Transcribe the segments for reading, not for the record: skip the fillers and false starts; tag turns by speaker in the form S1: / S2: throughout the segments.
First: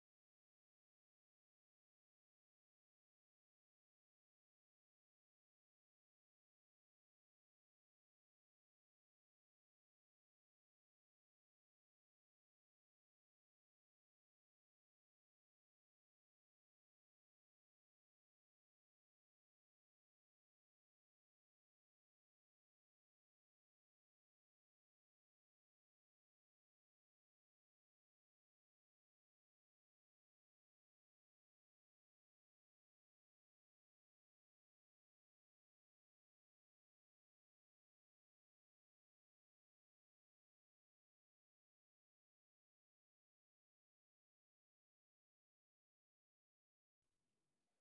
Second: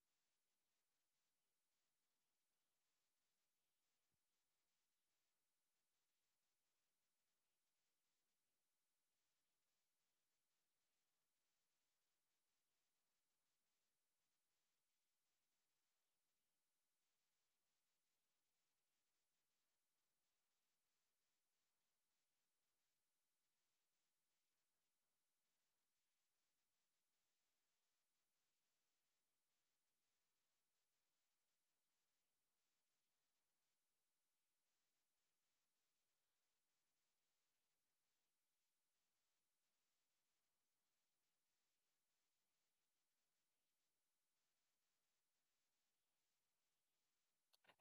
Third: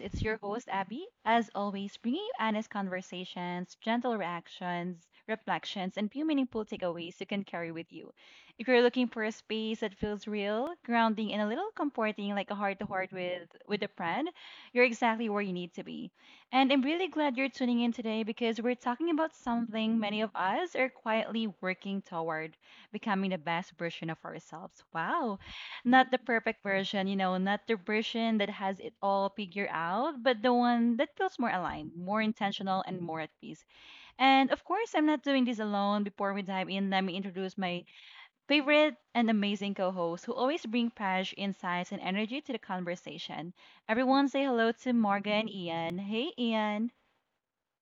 S1: It's your host, Abby. As always, bringing you honest conversations, gentle reactions, reflections, and few meaningful takeaways you can carry with you. If you're looking for a space that feels real, grounding, and a little comforting, like a heart-to-heart with a friend, you're exactly where you need to be. And I'm really glad you're tuning in today because we're talking about something many of us are quietly working toward becoming the best version of ourselves. Wow. Not the perfect version, not the version that has it all figured out, but the one that feels more aligned, more intentional, and more at peace. And of course, I'm not doing this alone. Before we dive in, let me introduce my favorite and amazing co host who always bring fresh insights and energy to the conversation. Everyone say hello to Morgan and Ian. Hey, Ian.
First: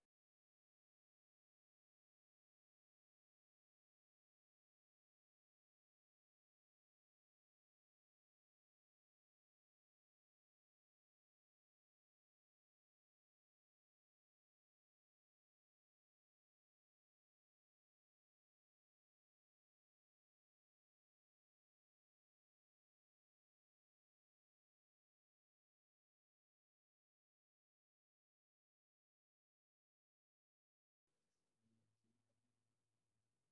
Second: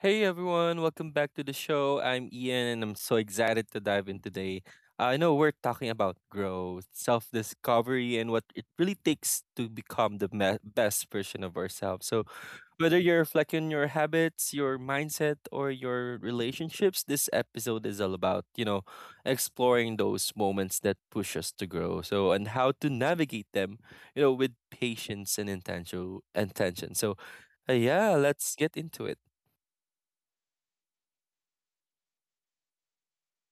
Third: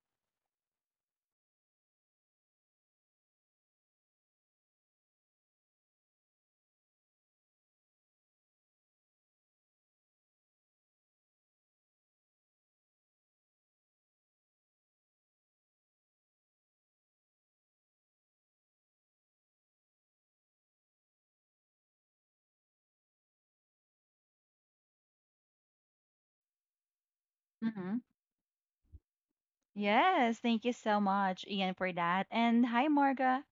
S2: Hey everyone, welcome back to the show. I'm Ian and I'm so excited to dive in today. I know we're talking about growth, self discovery, and what it really takes to become the best version of ourselves. So, whether you're reflecting on your habits, your mindset, or your relationships, this episode is all about exploring those moments that push us to grow. So, and how to navigate them, with patience and intention. So,
S1: hmm
S2: yeah, let's get into it.
S1: Yes, thank you so much, Ian, for that. And hi, Morga.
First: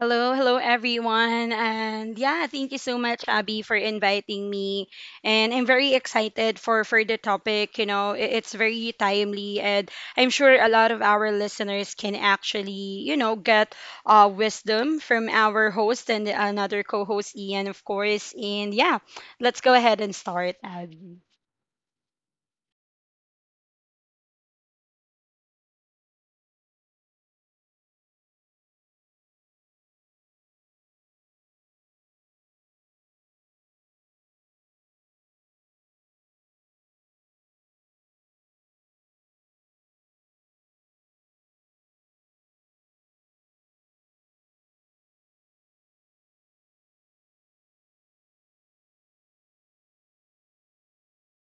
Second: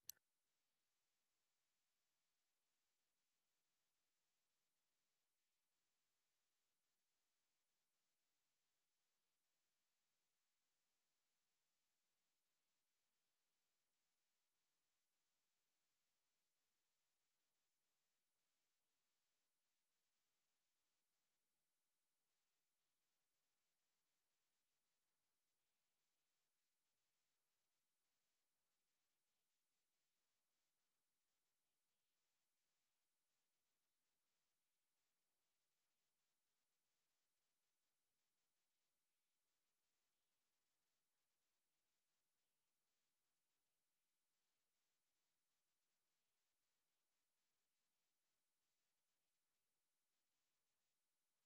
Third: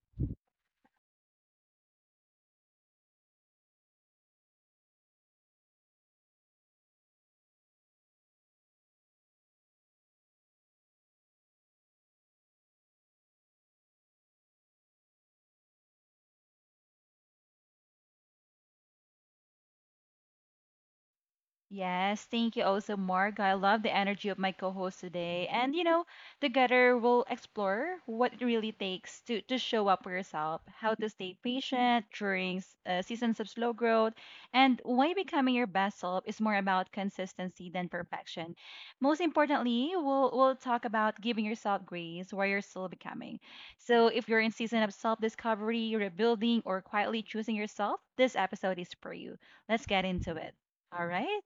S3: Hello, hello everyone. And yeah, thank you so much, Abby, for inviting me. And I'm very excited for the topic. You know, it's very timely, and I'm sure a lot of our listeners can actually, you know, get wisdom from our host and another co-host Ian, of course. And yeah, let's go ahead and start, Abby.
S1: Yes, thank you also, Mark. I love the energy of my co-host today. And you know, together we'll explore what it really takes to show up for yourself, how to stay patient during seasons of slow growth, and why becoming your best self is more about consistency than perfection. Most importantly, we'll talk about giving yourself grace while you're still becoming. So if you're in season of self-discovery, rebuilding, or quietly choosing yourself, this episode is for you. Let's get into it. All right.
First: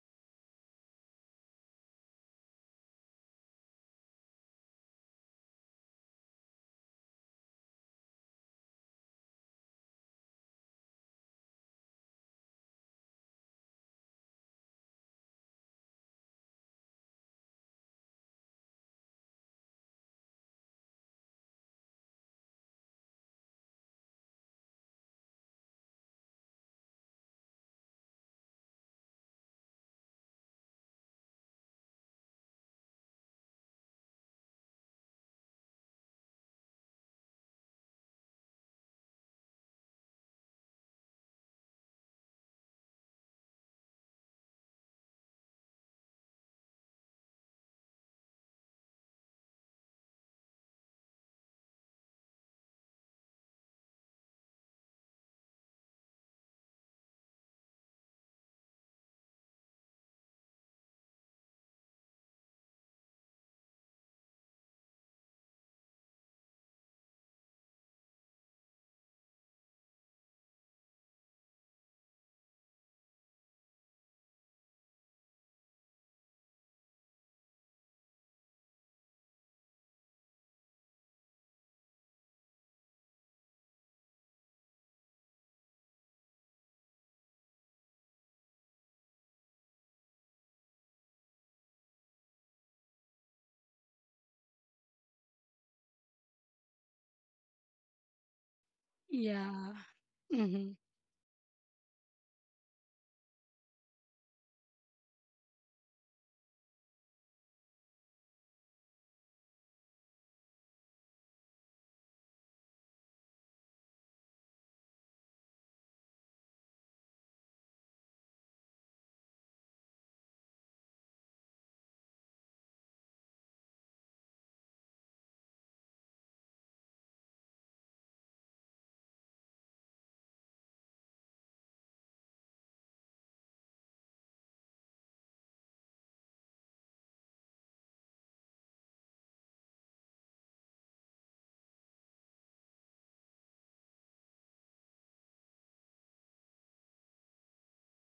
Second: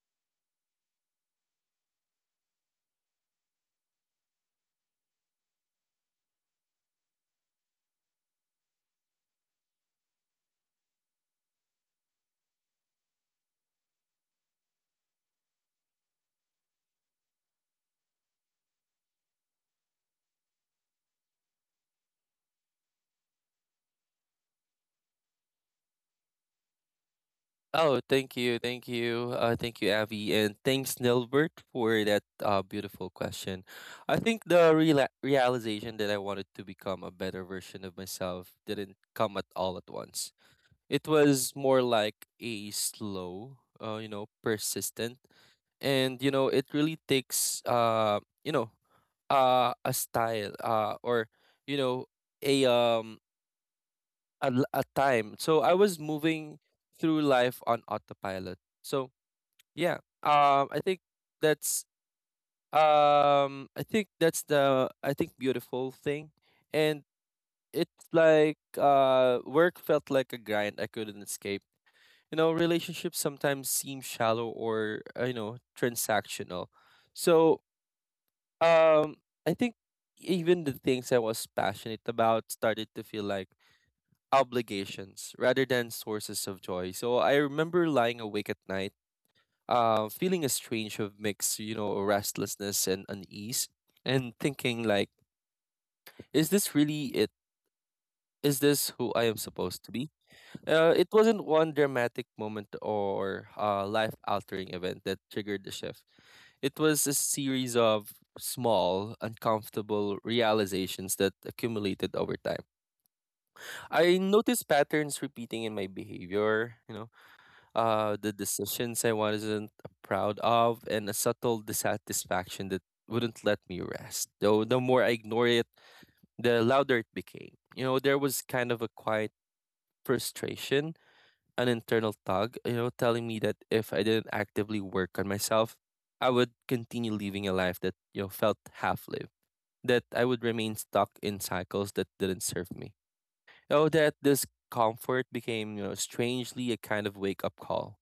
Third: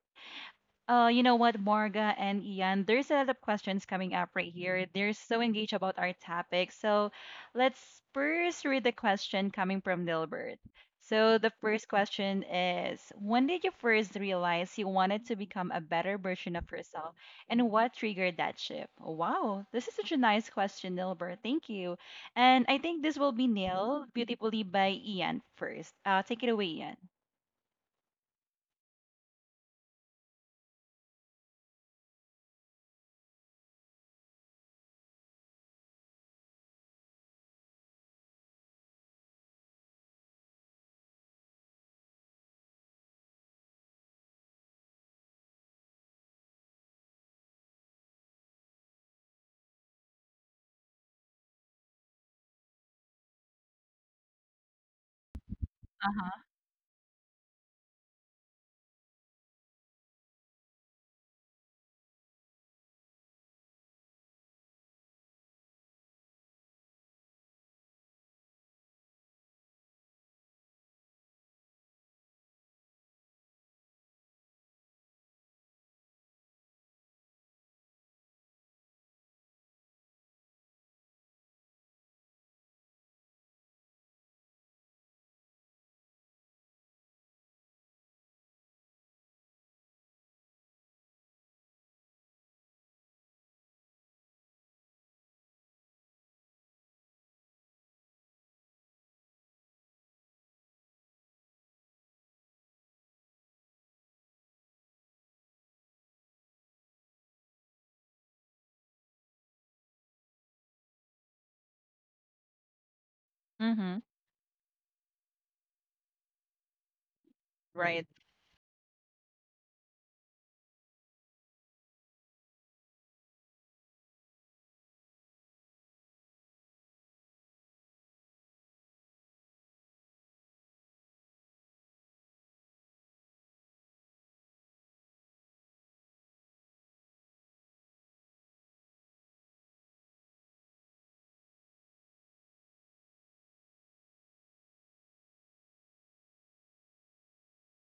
S1: You know what, Marga and Ian, there's a lot of questions coming up right here. They're so engaged about our topic. So let's first read the question coming from Dilbert. So the first question is, when did you first realize you wanted to become a better version of yourself, and what triggered that shift? Wow, this is such a nice question, Dilbert. Thank you. And I think this will be nailed beautifully by Ian first. Take it away, Ian.
S2: Oh, thank you, Avi, and thanks, Nilbert, for that beautiful question. I think the reala realization that I wanted to become a better version of myself didn't come at all at once. It was more like a slow, persistent, and it really takes, you know, a style, or you know, a a time. So I was
S1: Uh-huh.
S2: moving through life on autopilot. So yeah. That's I think that's the I think beautiful thing, and it's like work felt like a grind I couldn't escape. You know, relationships sometimes seem shallow or you know, transactional. So um, I think even the things I was passionate about started to feel like obligations rather than sources of joy. So I remember lying awake at night feeling a strange of mix, you know, restlessness and unease, and thinking like, is this really it? Is this who I am
S3: Yeah.
S2: supposed to be?
S3: hmm
S2: It wasn't one dramatic moment or life-altering event that triggered the shift. It was a series of small, uncomfortable realizations that accumulated over time.
S1: Mm-hmm.
S2: I noticed patterns repeating in my behavior, you know,
S1: Right.
S2: the decisions I wasn't proud of, and a subtle dissatisfaction that wouldn't let me rest. Though the more I ignored it, the louder it became. You know, there was kind of a quiet frustration, an internal tug, you know, telling me that if I didn't actively work on myself, I would continue living a life that, you know, felt half lived, that I would remain stuck in cycles that didn't serve me. Oh, that this comfort became, you know, strangely a kind of wake up call.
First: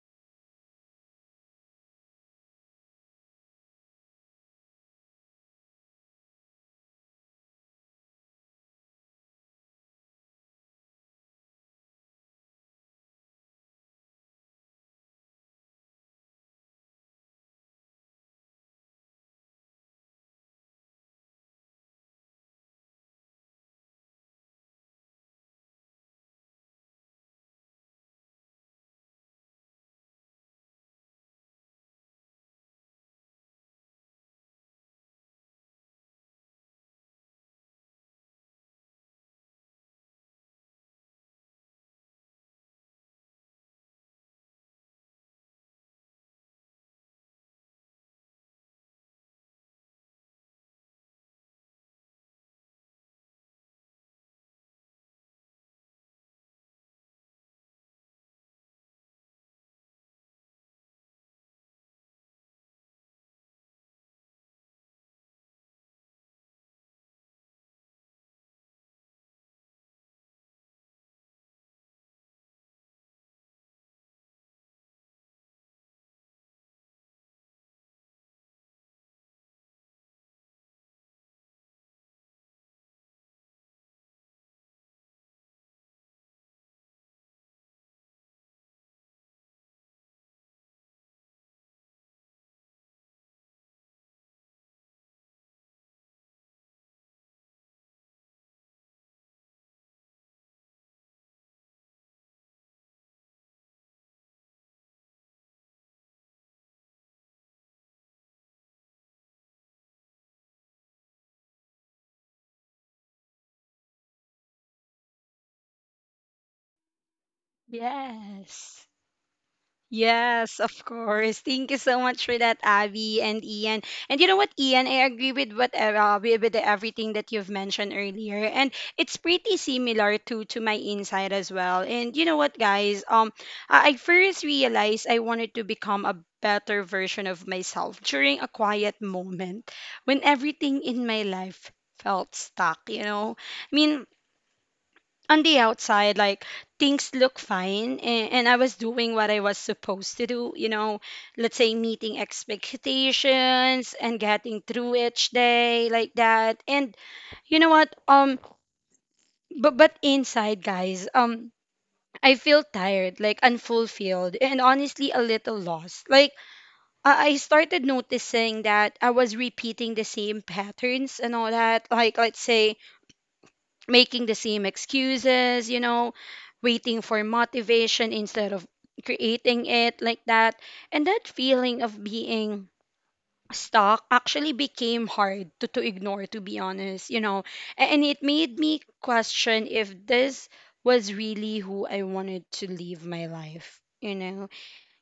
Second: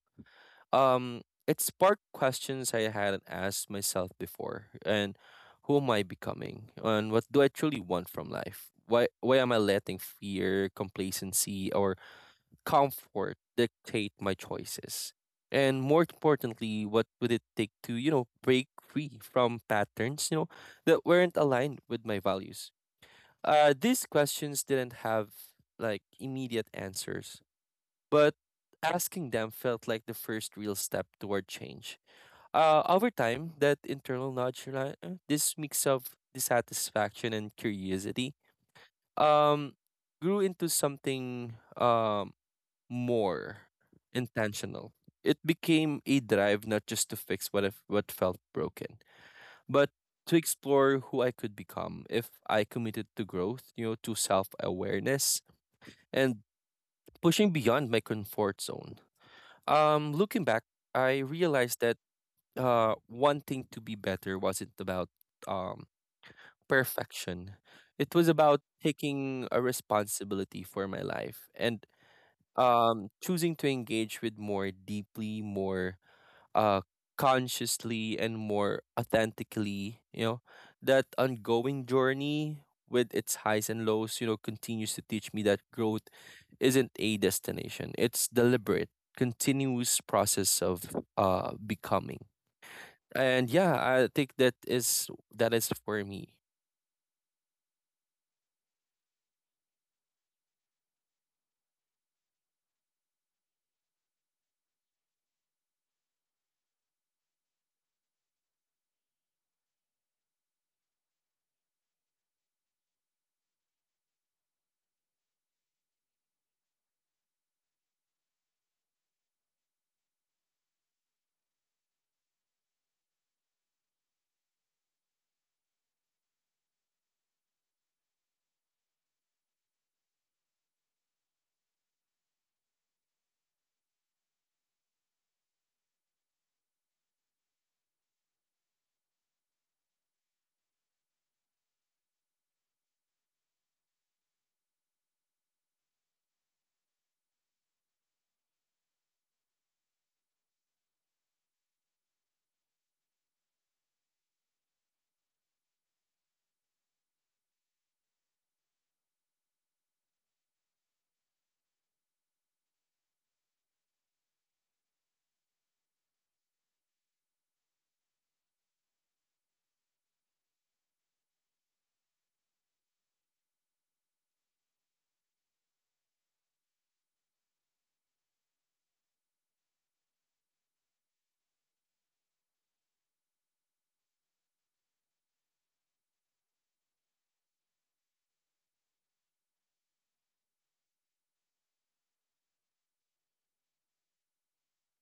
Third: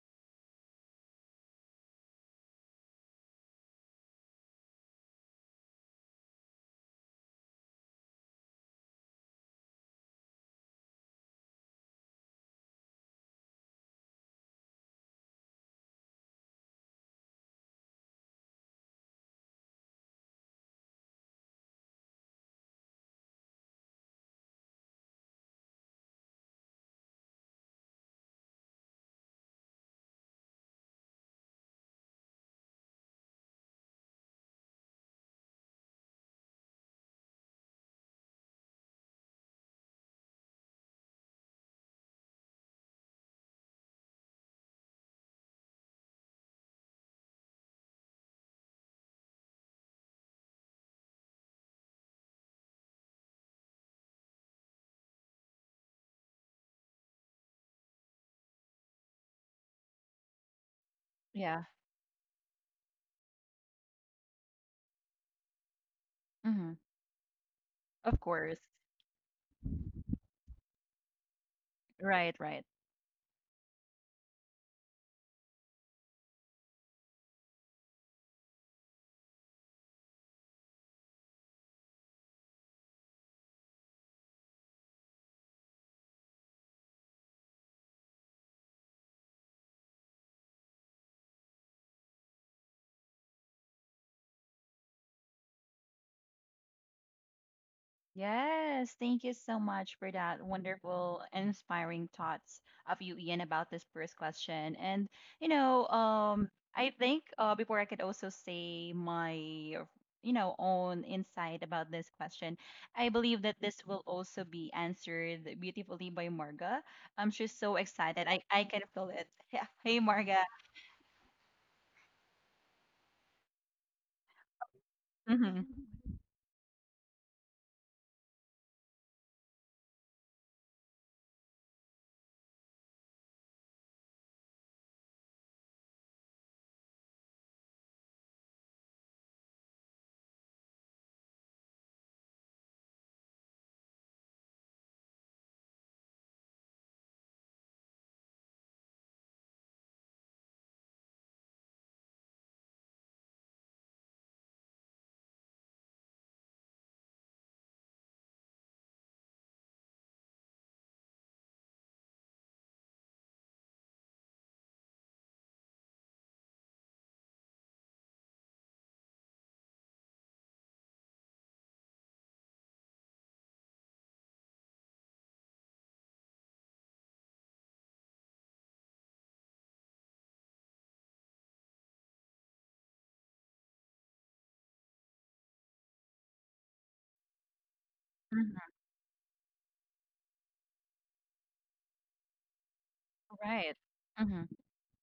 S2: um, it sparked questions I hadn't asked myself before. And who am I becoming? And what do I truly want from life? Why am I letting fear, complacency, or comfort dictate my choices? And more importantly, what would it take to, break free from patterns, that weren't aligned with my values? These questions didn't have like immediate answers, but asking them felt like the first real step toward change. Over time, that internal nudge, this mix of dissatisfaction and curiosity, um, grew into something more intentional. It became a drive not just to fix what if, what felt broken, but to explore who I could become if I committed to growth, you know, to self awareness and pushing beyond my comfort zone. Looking back, I
S1: Yeah.
S2: realized that wanting to be better wasn't about um, perfection. It
S1: Of
S2: was
S1: course.
S2: about taking a responsibility for my life and
S1: Right, right.
S2: choosing to engage with more deeply, more uh consciously and more authentically, you know, that ongoing journey, with its highs and lows, you know, continues to teach me that growth isn't a destination. It's deliberate, continuous process of becoming. And yeah, I think that is for me.
S1: Yes, thank you so much for that wonderful, inspiring thoughts of you, Ian, about this first question. And you know, um, I think before I could also say my, own insight about this question, I believe that this will also be answered beautifully by Marga. She's so excited. I can
S3: Yes.
S1: feel it. Yeah. Hey, Marga.
S3: Yes, of course. Thank you so much for that, Abby and Ian. And you know what, Ian, I agree with
S1: Mm-hmm.
S3: what with everything that you've mentioned earlier, and it's pretty similar to my insight as well. And you know what, guys, I first realized I wanted to become a better version of myself during a quiet moment when everything in my life felt stuck. You know, I mean, on the outside, like things look fine, and I was doing what I was supposed to do, you know, let's say meeting expectations and getting through each day like that. And you know what? But inside, guys, I feel tired, like unfulfilled, and honestly a little lost. Like I started noticing that I was repeating the same patterns and all that. Like let's say making the same excuses, you know, waiting for motivation instead of creating it like that. And that feeling of being stuck actually became hard to ignore, to be honest, you know. And it made
S1: Mm-hmm.
S3: me question if this was really who I wanted to live my
S1: Right.
S3: life, you
S1: Mm-hmm.
S3: know.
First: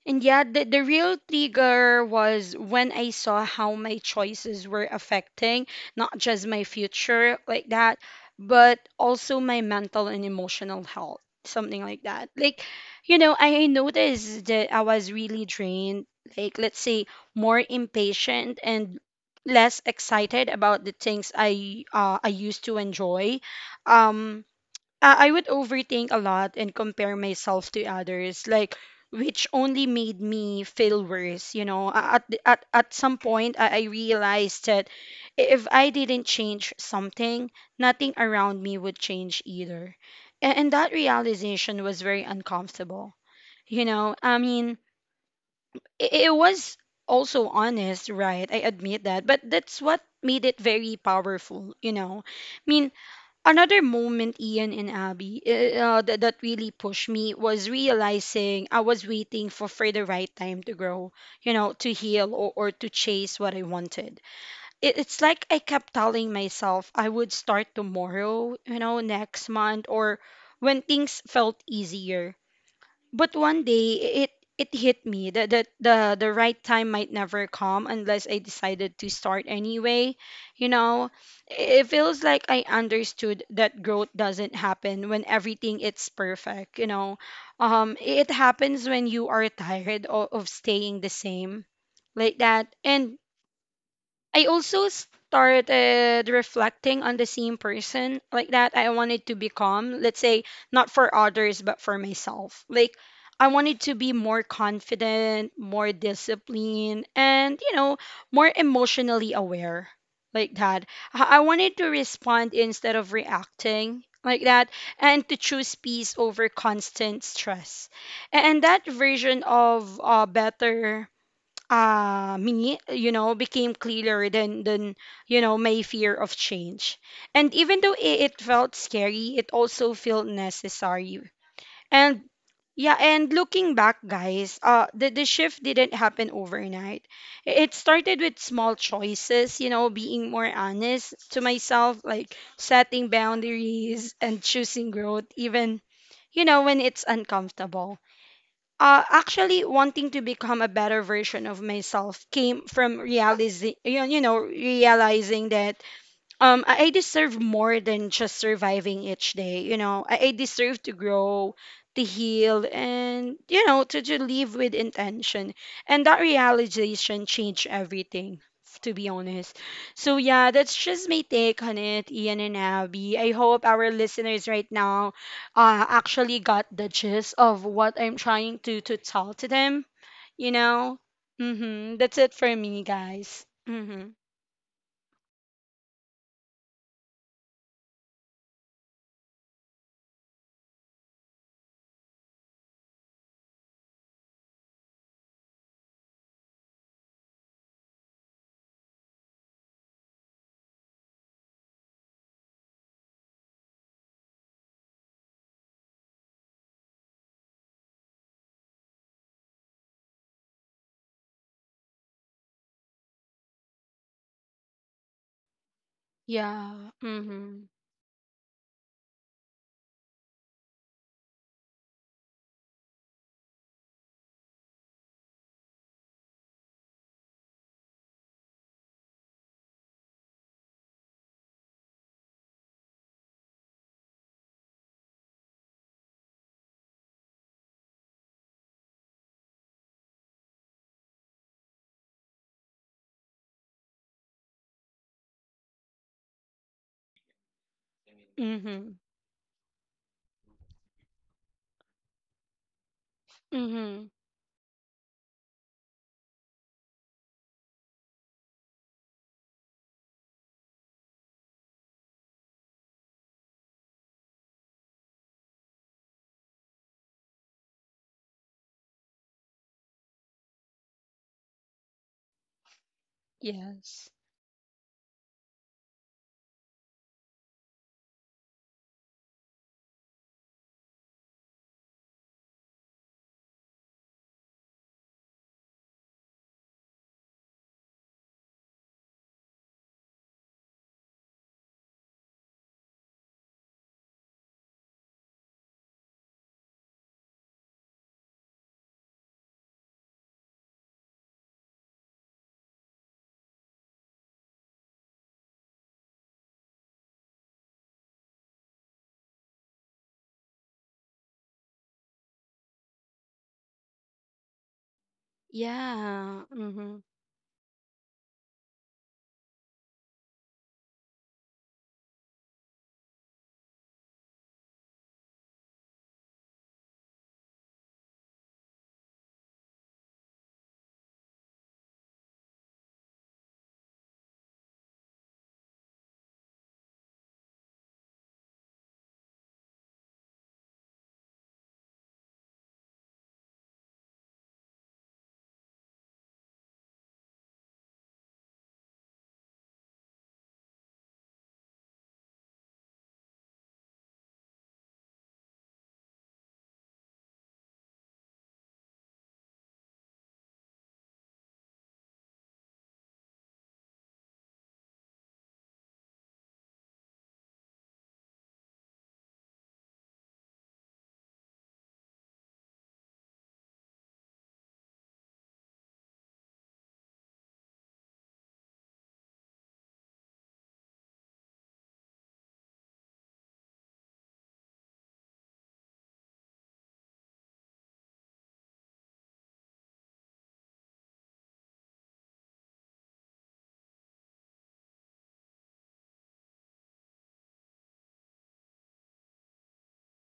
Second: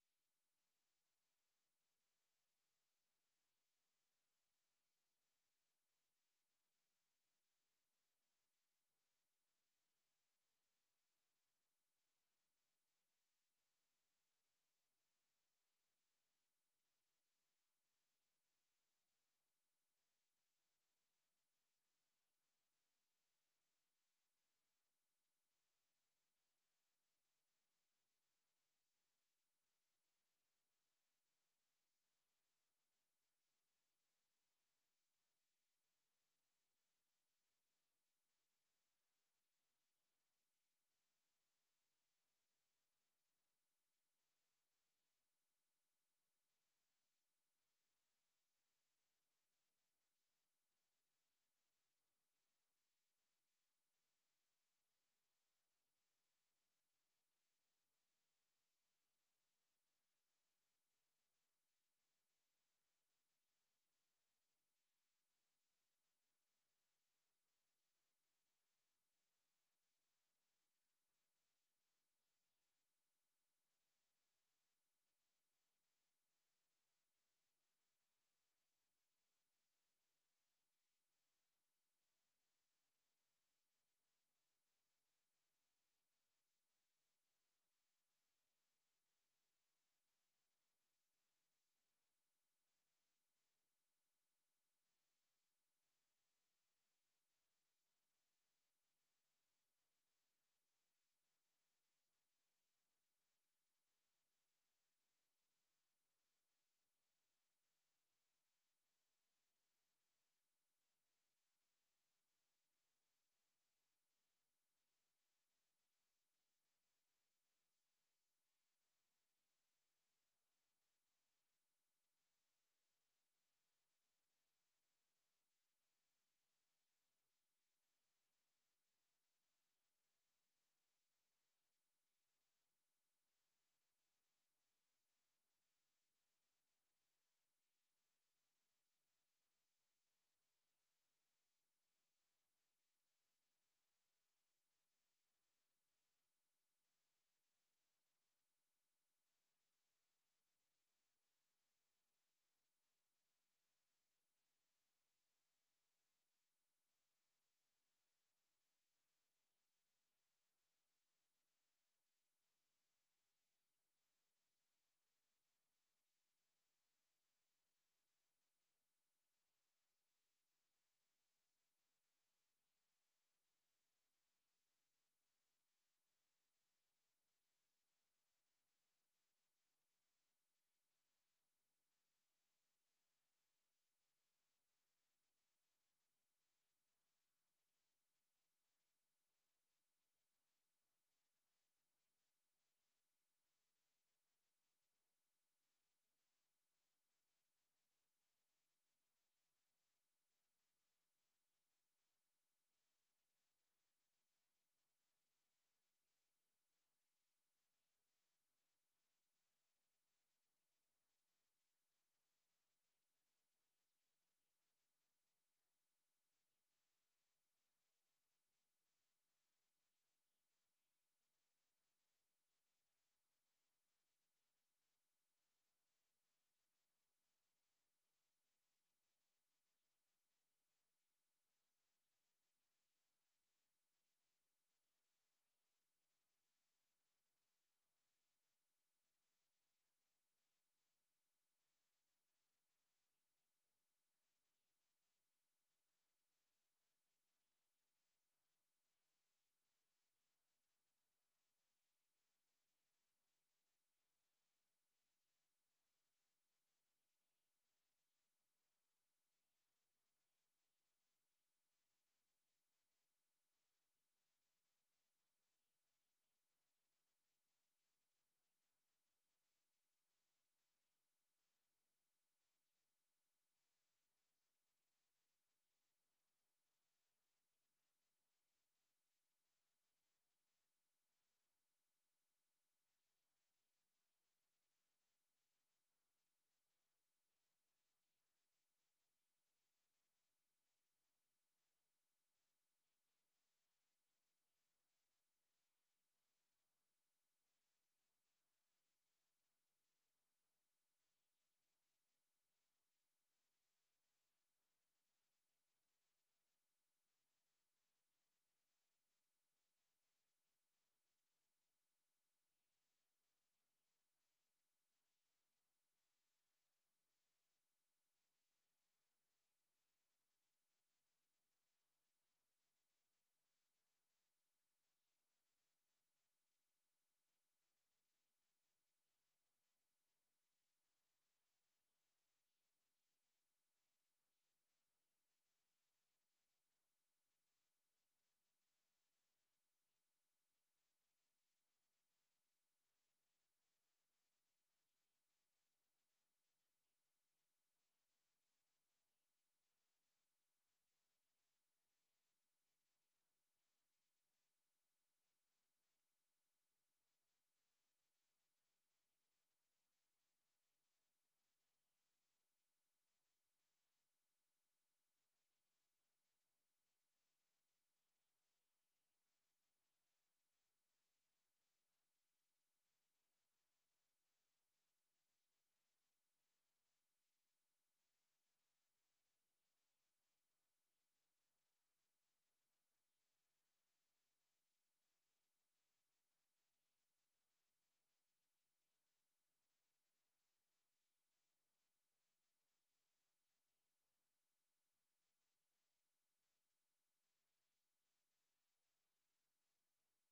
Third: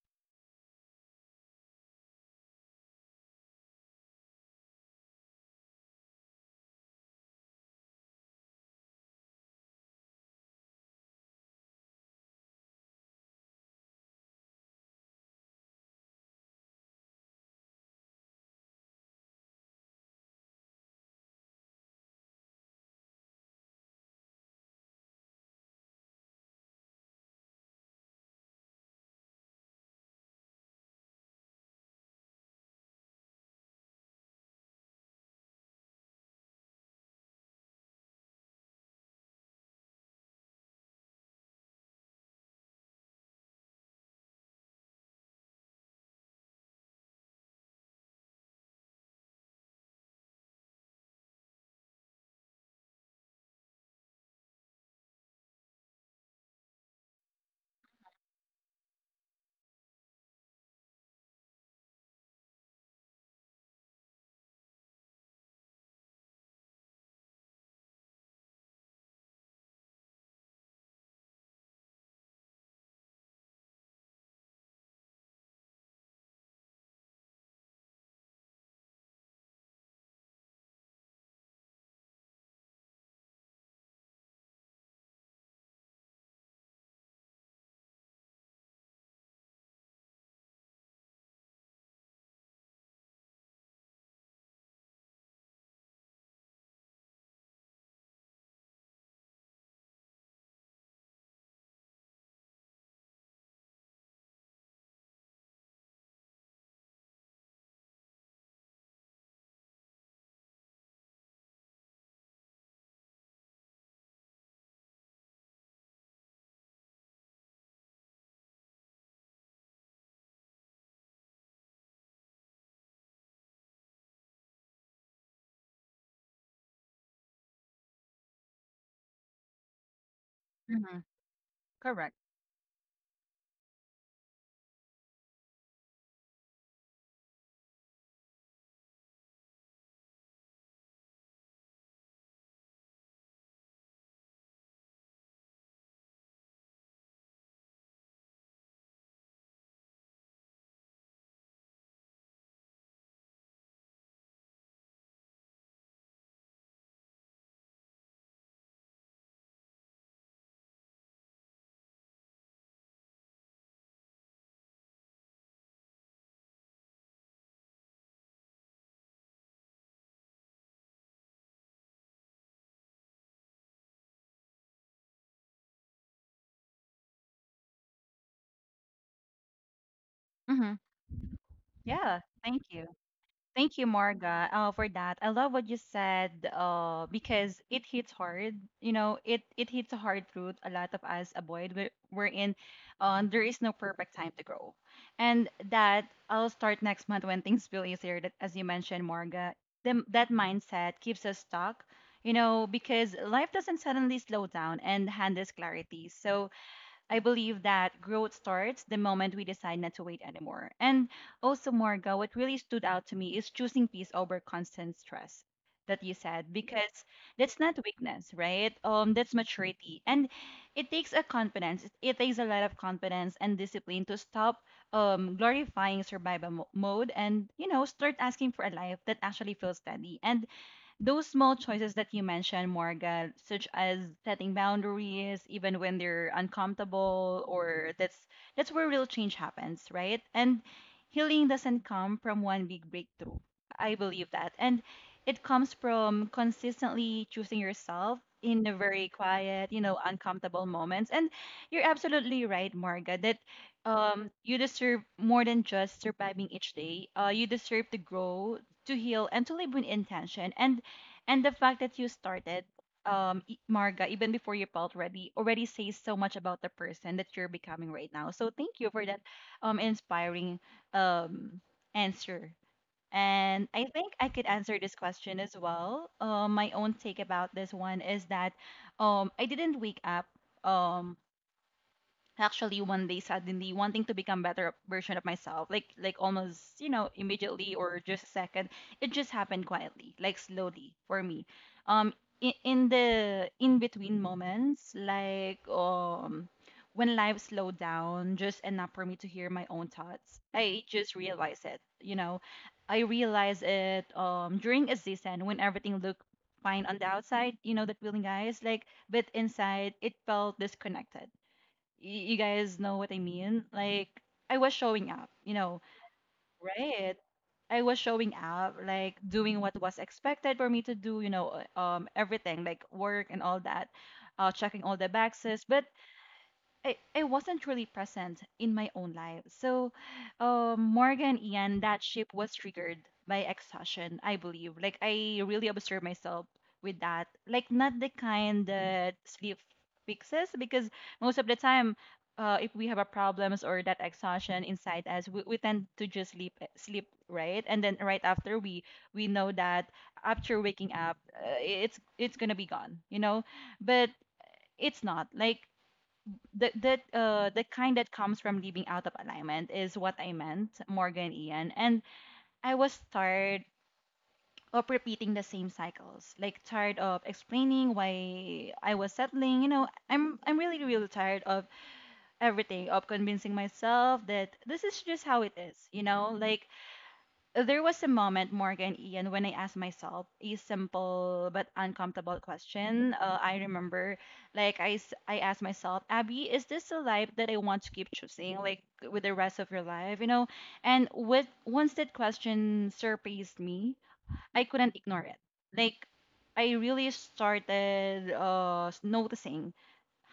S3: And yeah, the real trigger was when I saw how my choices were affecting not just my future like that, but also my mental and emotional health, something like that. Like, you know, I noticed that I was really drained, like, let's say, more impatient and less excited about the things I used to enjoy. Um, I would overthink a lot and compare myself to others, like which only made me feel worse. You know, at at some point, I realized that if I didn't change something, nothing around me would change either, and that realization was very uncomfortable. You know, I mean, it was also honest, right? I admit that, but that's what made it very powerful. You know, I mean another moment, Ian and Abby, that, that really pushed me was realizing I was waiting for the right time to grow, you know, to heal or to chase what I wanted. It's like I kept telling myself I would start tomorrow, you know, next month, or when things felt easier, but one day it hit me that the right time might never come unless I decided to start anyway. You know, it feels like I understood that growth doesn't happen when everything it's perfect. You know, it happens when you are tired of staying the same like that. And I also started reflecting on the same person like that I wanted to become. Let's say not for others, but for myself. Like I wanted to be more confident, more disciplined, and you know, more emotionally aware like that. I wanted to respond instead of reacting like that, and to choose peace over constant stress. And that version of better me, you know, became clearer than you know my fear of change. And even though it felt scary, it also felt
S1: Mm-hmm.
S3: necessary.
S1: Correct.
S3: And yeah, and looking back, guys, the shift didn't happen overnight. It started with small choices, you know, being more honest to myself, like setting boundaries and choosing growth even, you know, when it's uncomfortable. Uh, actually wanting to become a better version of myself came from realizing realizing that I deserve more than just surviving each day. You know, I deserve to grow, to heal, and you know to live with intention. And that realization changed everything, to be honest. So yeah, that's just my take on it, Ian and Abby. I hope our listeners right now actually got the gist of what I'm trying to tell to them, you
S1: Mm-hmm.
S3: know. Mm-hmm. That's
S1: Yeah,
S3: it for
S1: thank
S3: me,
S1: you.
S3: guys.
S1: Thank you,
S3: Mm-hmm.
S1: Marga, for that. I love what you said because it hits hard. You know, it hits a hard truth a lot of us avoid. There is no perfect time to grow. And that I'll start next month when things feel easier, that, as you mentioned, Marga. That mindset keeps us stuck, you know, because life doesn't suddenly slow down and hand us clarity. So, I believe that growth starts the moment we decide not to wait anymore. And also, Morga, what really stood out to me is choosing peace over constant stress that you said,
S3: Yeah.
S1: because that's
S3: Mm-hmm.
S1: not weakness, right? That's maturity. And it takes a confidence. It takes a lot of confidence and discipline to stop glorifying survival mode and, you know, start asking for a life that actually feels steady. And those small choices that you mentioned, Morgan, such as setting boundaries even when they're uncomfortable, or that's where real change happens, right? And healing doesn't come from one big breakthrough. I believe that, and it comes from consistently choosing yourself in a
S3: Mhm.
S1: very quiet, you know, uncomfortable moments. And you're absolutely right, Marga, that
S3: Mhm.
S1: you deserve more than just surviving each day. You deserve to grow, to heal, and to live with intention. And the fact that you started marga even before you felt ready already says so much about the person that you're becoming right now. So thank you for that inspiring um answer. And I
S3: Yes.
S1: think I could answer this question as well. My own take about this one is that I didn't wake up um actually one day suddenly wanting to become better version of myself, like almost, you know, immediately or just a second. It just happened quietly, like slowly for me um in the in between moments, like when life slowed down just enough for me to hear my own thoughts. I just realized it, you know. I realized it during a season when everything looked fine on the outside, you know, that feeling, guys, like but inside it felt disconnected. You guys know what I mean? Like, I was showing up, you know,
S3: Yeah. Mhm.
S1: right? I was showing up, like doing what was expected for me to do, you know, everything like work and all that, checking all the boxes. But I wasn't really present in my own life. So, Morgan, Ian, that ship was triggered by exhaustion, I believe. Like, I really observe myself with that. Like, not the kind that sleep fixes, because most of the time, if we have a problems or that exhaustion inside us, we tend to just sleep, sleep, right? And then right after, we know that after waking up, it's gonna be gone, you know. But it's not like that the kind that comes from living out of alignment is what I meant, Morgan Ian. And I was tired of repeating the same cycles. Like tired of explaining why I was settling. You know, I'm really, really tired of everything, of convincing myself that this is just how it is, you know? Like there was a moment, Morgan Ian, when I asked myself a simple but uncomfortable question. I remember, like, I asked myself, Abby, is this the life that I want to keep choosing, like, with the rest of your life, you know? And with once that question surprised me, I couldn't ignore it. Like I really started noticing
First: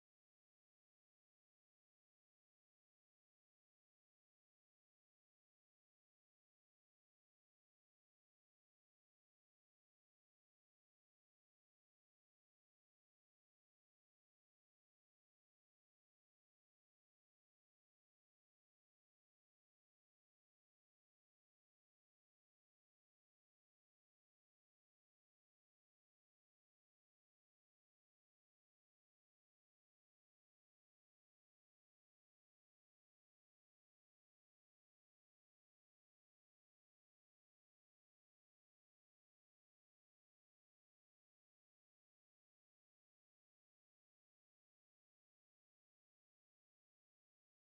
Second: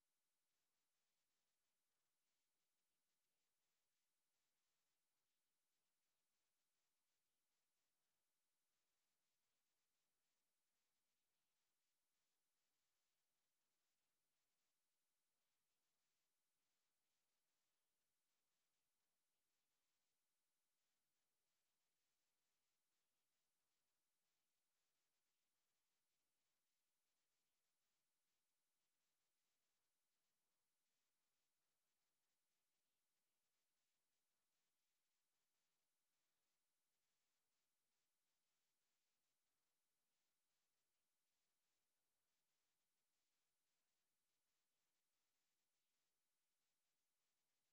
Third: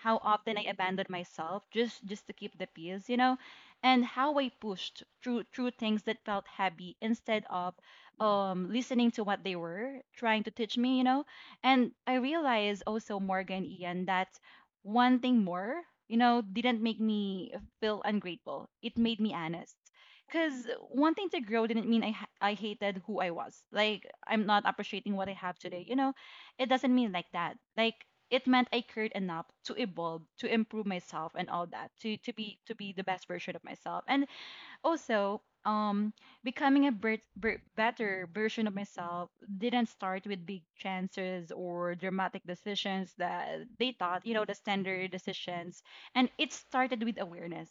S1: how often I abandoned myself just to keep the peace, you know, and how I pushed through things that felt heavy instead of listening to what they were trying to teach me, you know. And I realized also Morgan Ian that one thing more, you know, didn't make me feel ungrateful. It made me honest. Because wanting to grow didn't mean I hated who I was. Like I'm not appreciating what I have today. You know, it doesn't mean like that. Like it meant I cared enough to evolve, to improve myself, and all that, to be the best version of myself. And also, becoming a better version of myself didn't start with big chances or dramatic decisions that they thought, you know, the standard decisions. And it started with awareness,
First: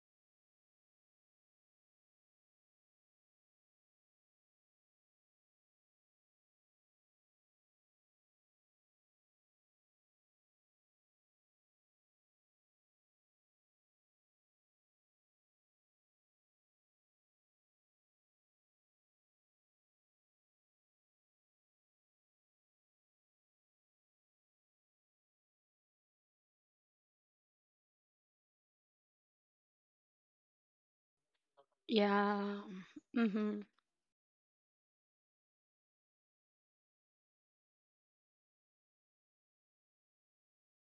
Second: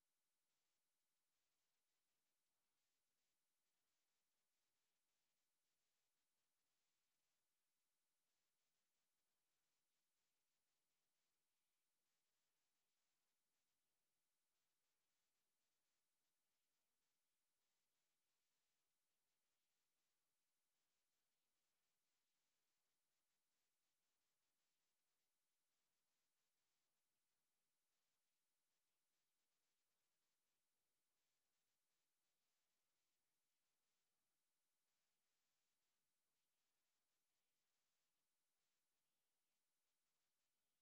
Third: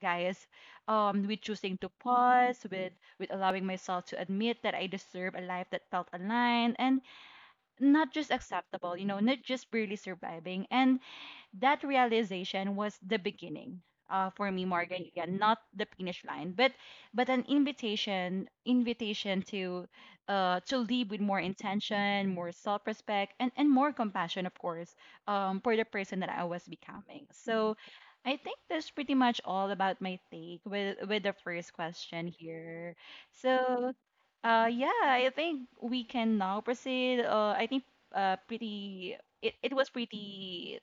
S1: guys. With choosing to pause, with allowing myself to admit that I deserve a life that felt aligned and not just acceptable, you know, not just barely surviving. And that realization was the beginning for me, Morgan. Again, not the finish line, but an invitation to live with more intention, more self-respect, and more compassion, of course, for the person that I was becoming. So. I think that's pretty much all about my take with the first question
S3: Yeah.
S1: here.
S3: Mhm.
S1: So, yeah, I think we can now proceed. I think Pretty it was pretty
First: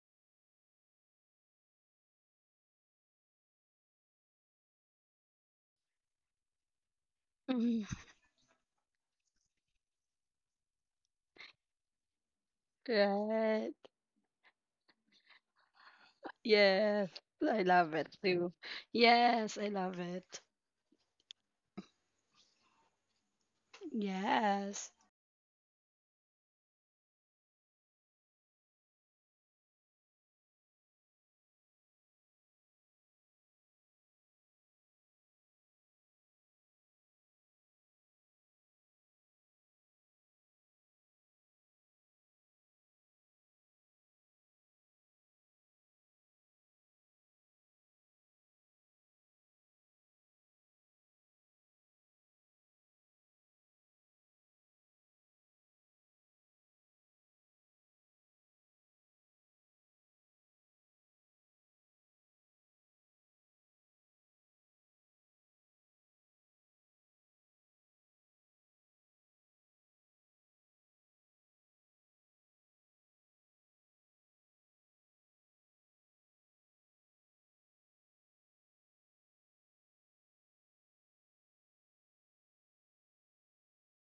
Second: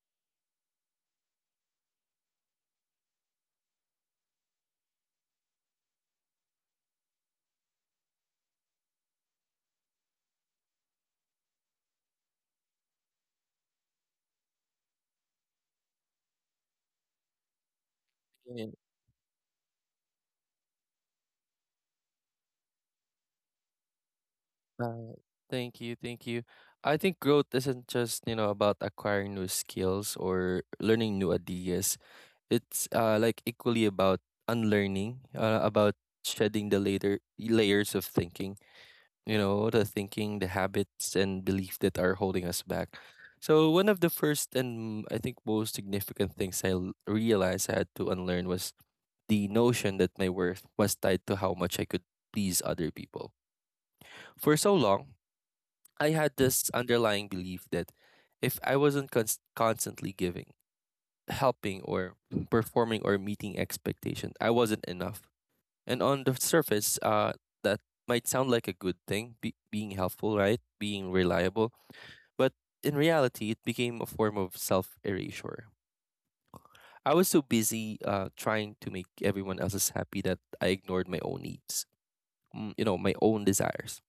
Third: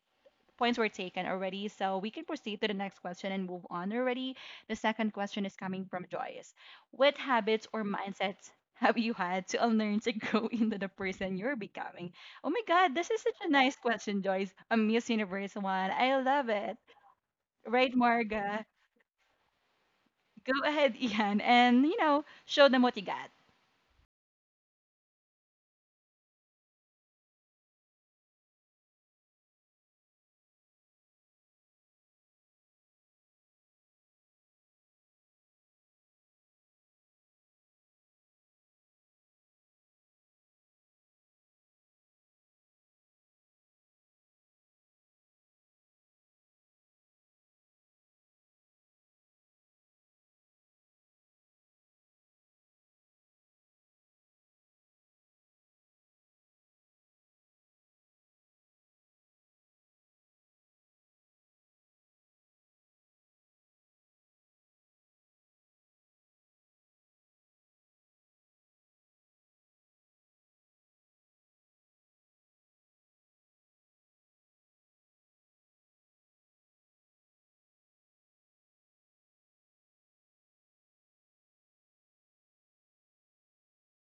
S1: points were taken already. So we can proceed to the next question and move on already. The second question is coming from Joyce. What habits or
S3: Mhm.
S1: mindsets have you had to unlearn to grow into the person you're becoming? Oh my God, this is such a nice
S3: Right.
S1: question, Joyce. A Miss Universe one. I love it.
S3: Yes. I love
S1: Right,
S3: it too.
S1: Marga?
S2: And,
S3: Yes, I love it.
S1: Go ahead, Ian, and you know, show them what you got.
S3: Yes.
S2: uh, thank you. I think growth isn't just, you know, about acquiring new skills or learning new ideas. It's like equally about unlearning, about shedding the later layers of thinking. You know, the thinking, the habits, and belief that are holding us back. So one of the first and I think most significant things I realized I had to unlearn was the notion that my worth was tied to how much I could please other people. For so long, I had this underlying belief that if I wasn't constantly giving, helping or performing or meeting expectations, I wasn't enough. And on the surface, that might sound like a good thing, being helpful, right? Being reliable. But in reality, it became a form of self erasure. I was so busy trying to make everyone else's happy that I ignored my own needs, you know, my own desires,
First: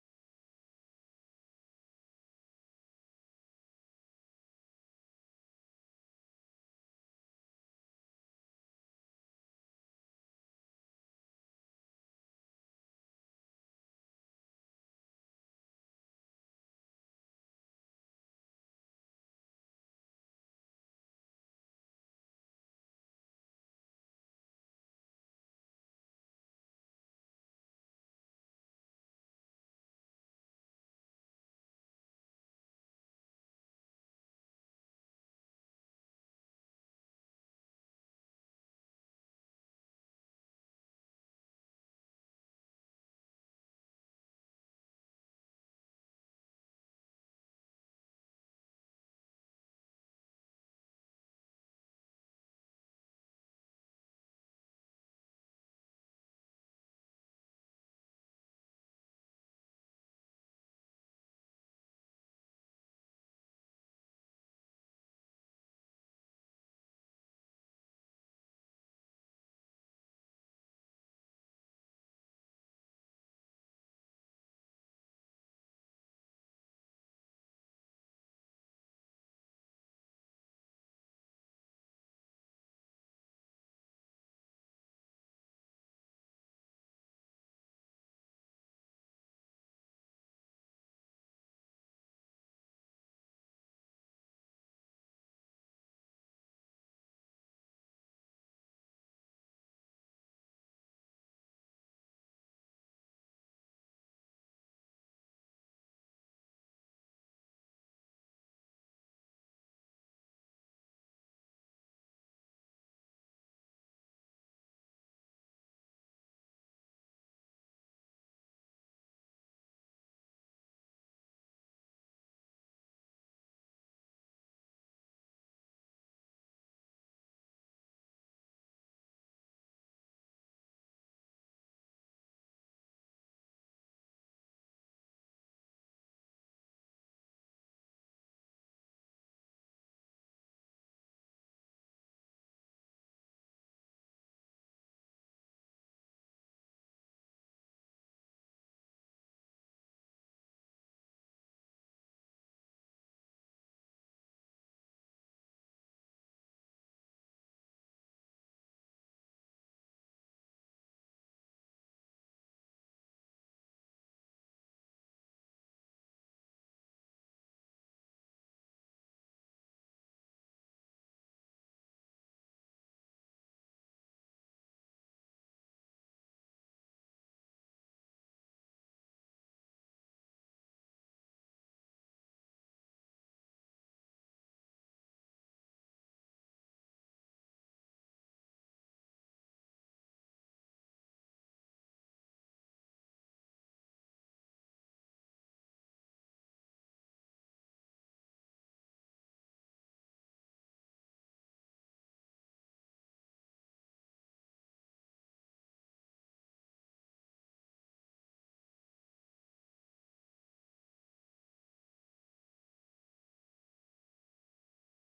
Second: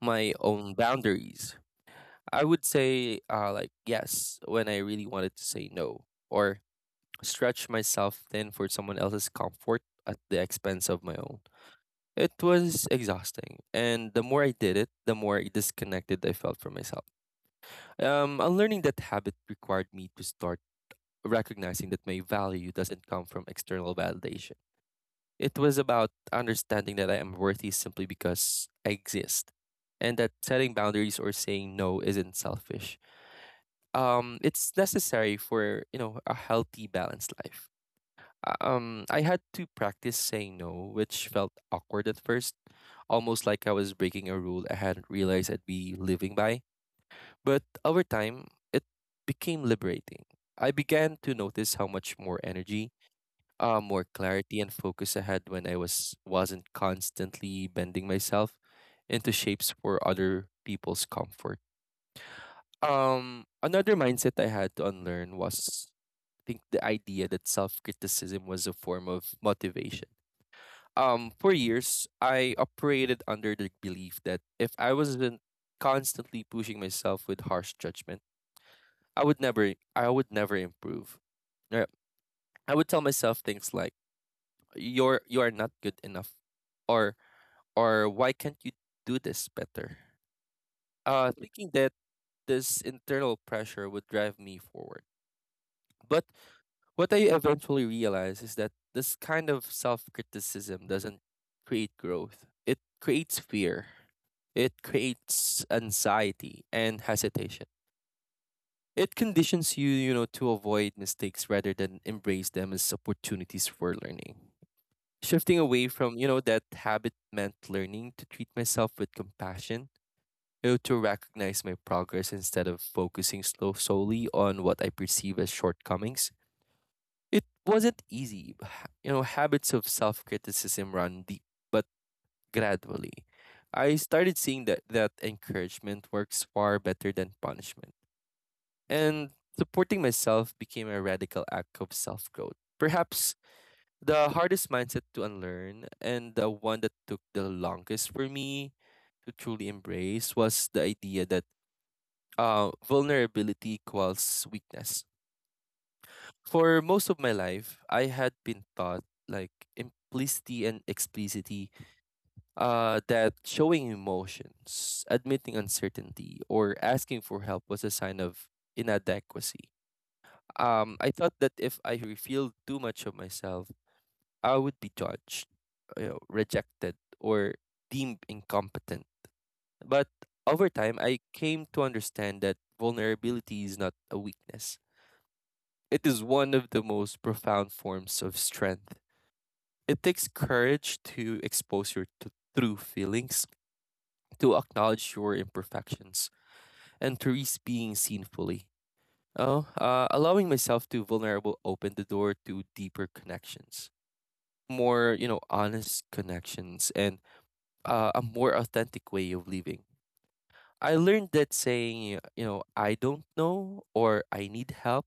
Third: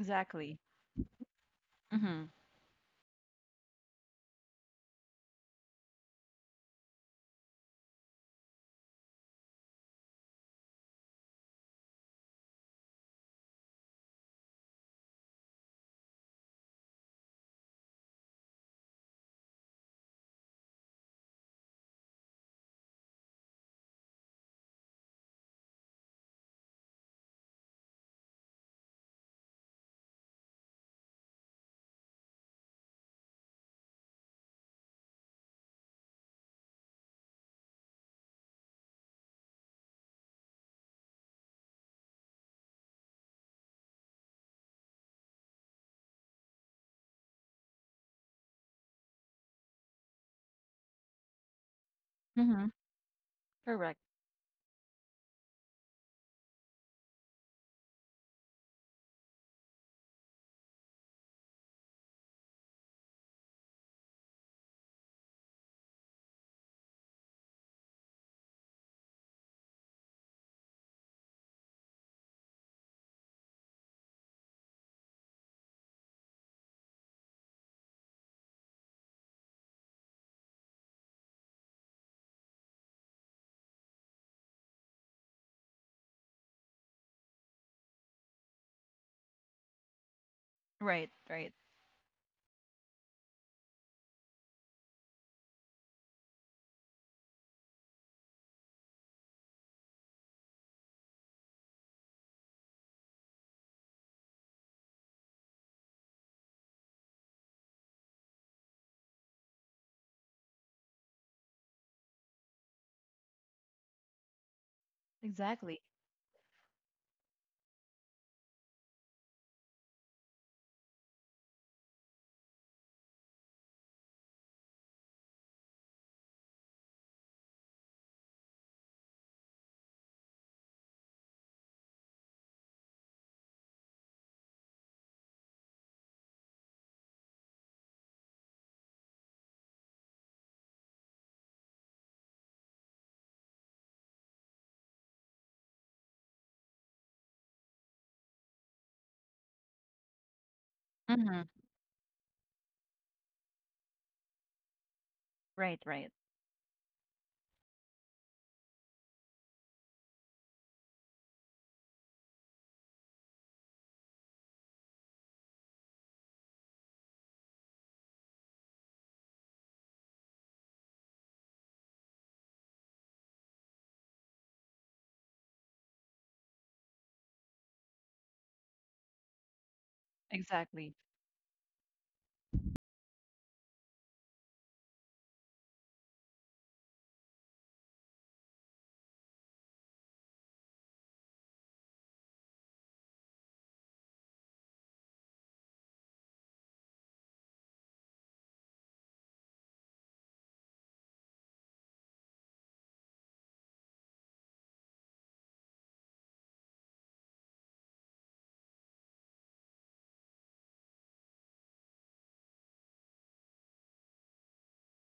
S2: my own boundaries.
S1: Mm-hmm.
S2: I would say, like, yes, when I really wanted to say no, or stretch myself thin for someone else's comfort at the expense of my own. It was exhausting, and the more I did it, the more disconnected I felt from myself. Unlearning that habit required me to start recognizing that my value doesn't come from external validation. It was about understanding that I am worthy simply because I exist, and that setting boundaries or saying no isn't selfish. It's necessary for, you know, a healthy, balanced life. I had to practice saying no, which felt awkward at first, almost like I was breaking a rule I hadn't realized I'd be living by. But over time, it became liberating. I began to notice how much more
S1: Mm-hmm.
S2: energy,
S1: Correct.
S2: more clarity and focus I had when I wasn't constantly bending myself into shapes for other people's comfort. Another mindset I had to unlearn was, I think, the idea that self criticism was a form of motivation. For years I operated under the belief that if I wasn't constantly pushing myself with harsh judgment, I would never improve. Or I would tell myself things like, you are not good enough, or why can't you do this better?
S1: Right, right.
S2: Thinking that this internal pressure would drive me forward. But what I eventually realized is that this kind of self criticism doesn't create growth. It creates fear, it creates anxiety and hesitation. It conditions you, you know, to avoid mistakes rather than embrace them as opportunities for learning. Shifting
S1: Exactly.
S2: away from, you know, that habit meant learning to treat myself with compassion, you know, to recognize my progress instead of focusing slow solely on what I perceive as shortcomings. It wasn't easy. You know, habits of self criticism run deep, but gradually, I started seeing that, encouragement works far better than punishment. And supporting myself became a radical act of self growth. Perhaps the hardest mindset to unlearn, and the one that took the longest for me to truly embrace, was the idea that
S1: Mm-hmm.
S2: vulnerability equals weakness.
S1: Right, right.
S2: For most of my life, I had been taught, like, implicity and explicitly, that showing emotions, admitting uncertainty, or asking for help was a sign of inadequacy. I thought that if I revealed too much of myself, I would be judged, you know, rejected, or deemed incompetent. But over
S1: Exactly. Of
S2: time, I came to understand that vulnerability is not a weakness. It is one of the most profound forms of strength. It takes courage to expose your true feelings, to acknowledge your imperfections, and to risk being seen fully. Oh, allowing myself to vulnerable opened the door to deeper connections, more, you know, honest connections, and a more authentic way of living. I learned that saying, you know, I don't know, or I need help,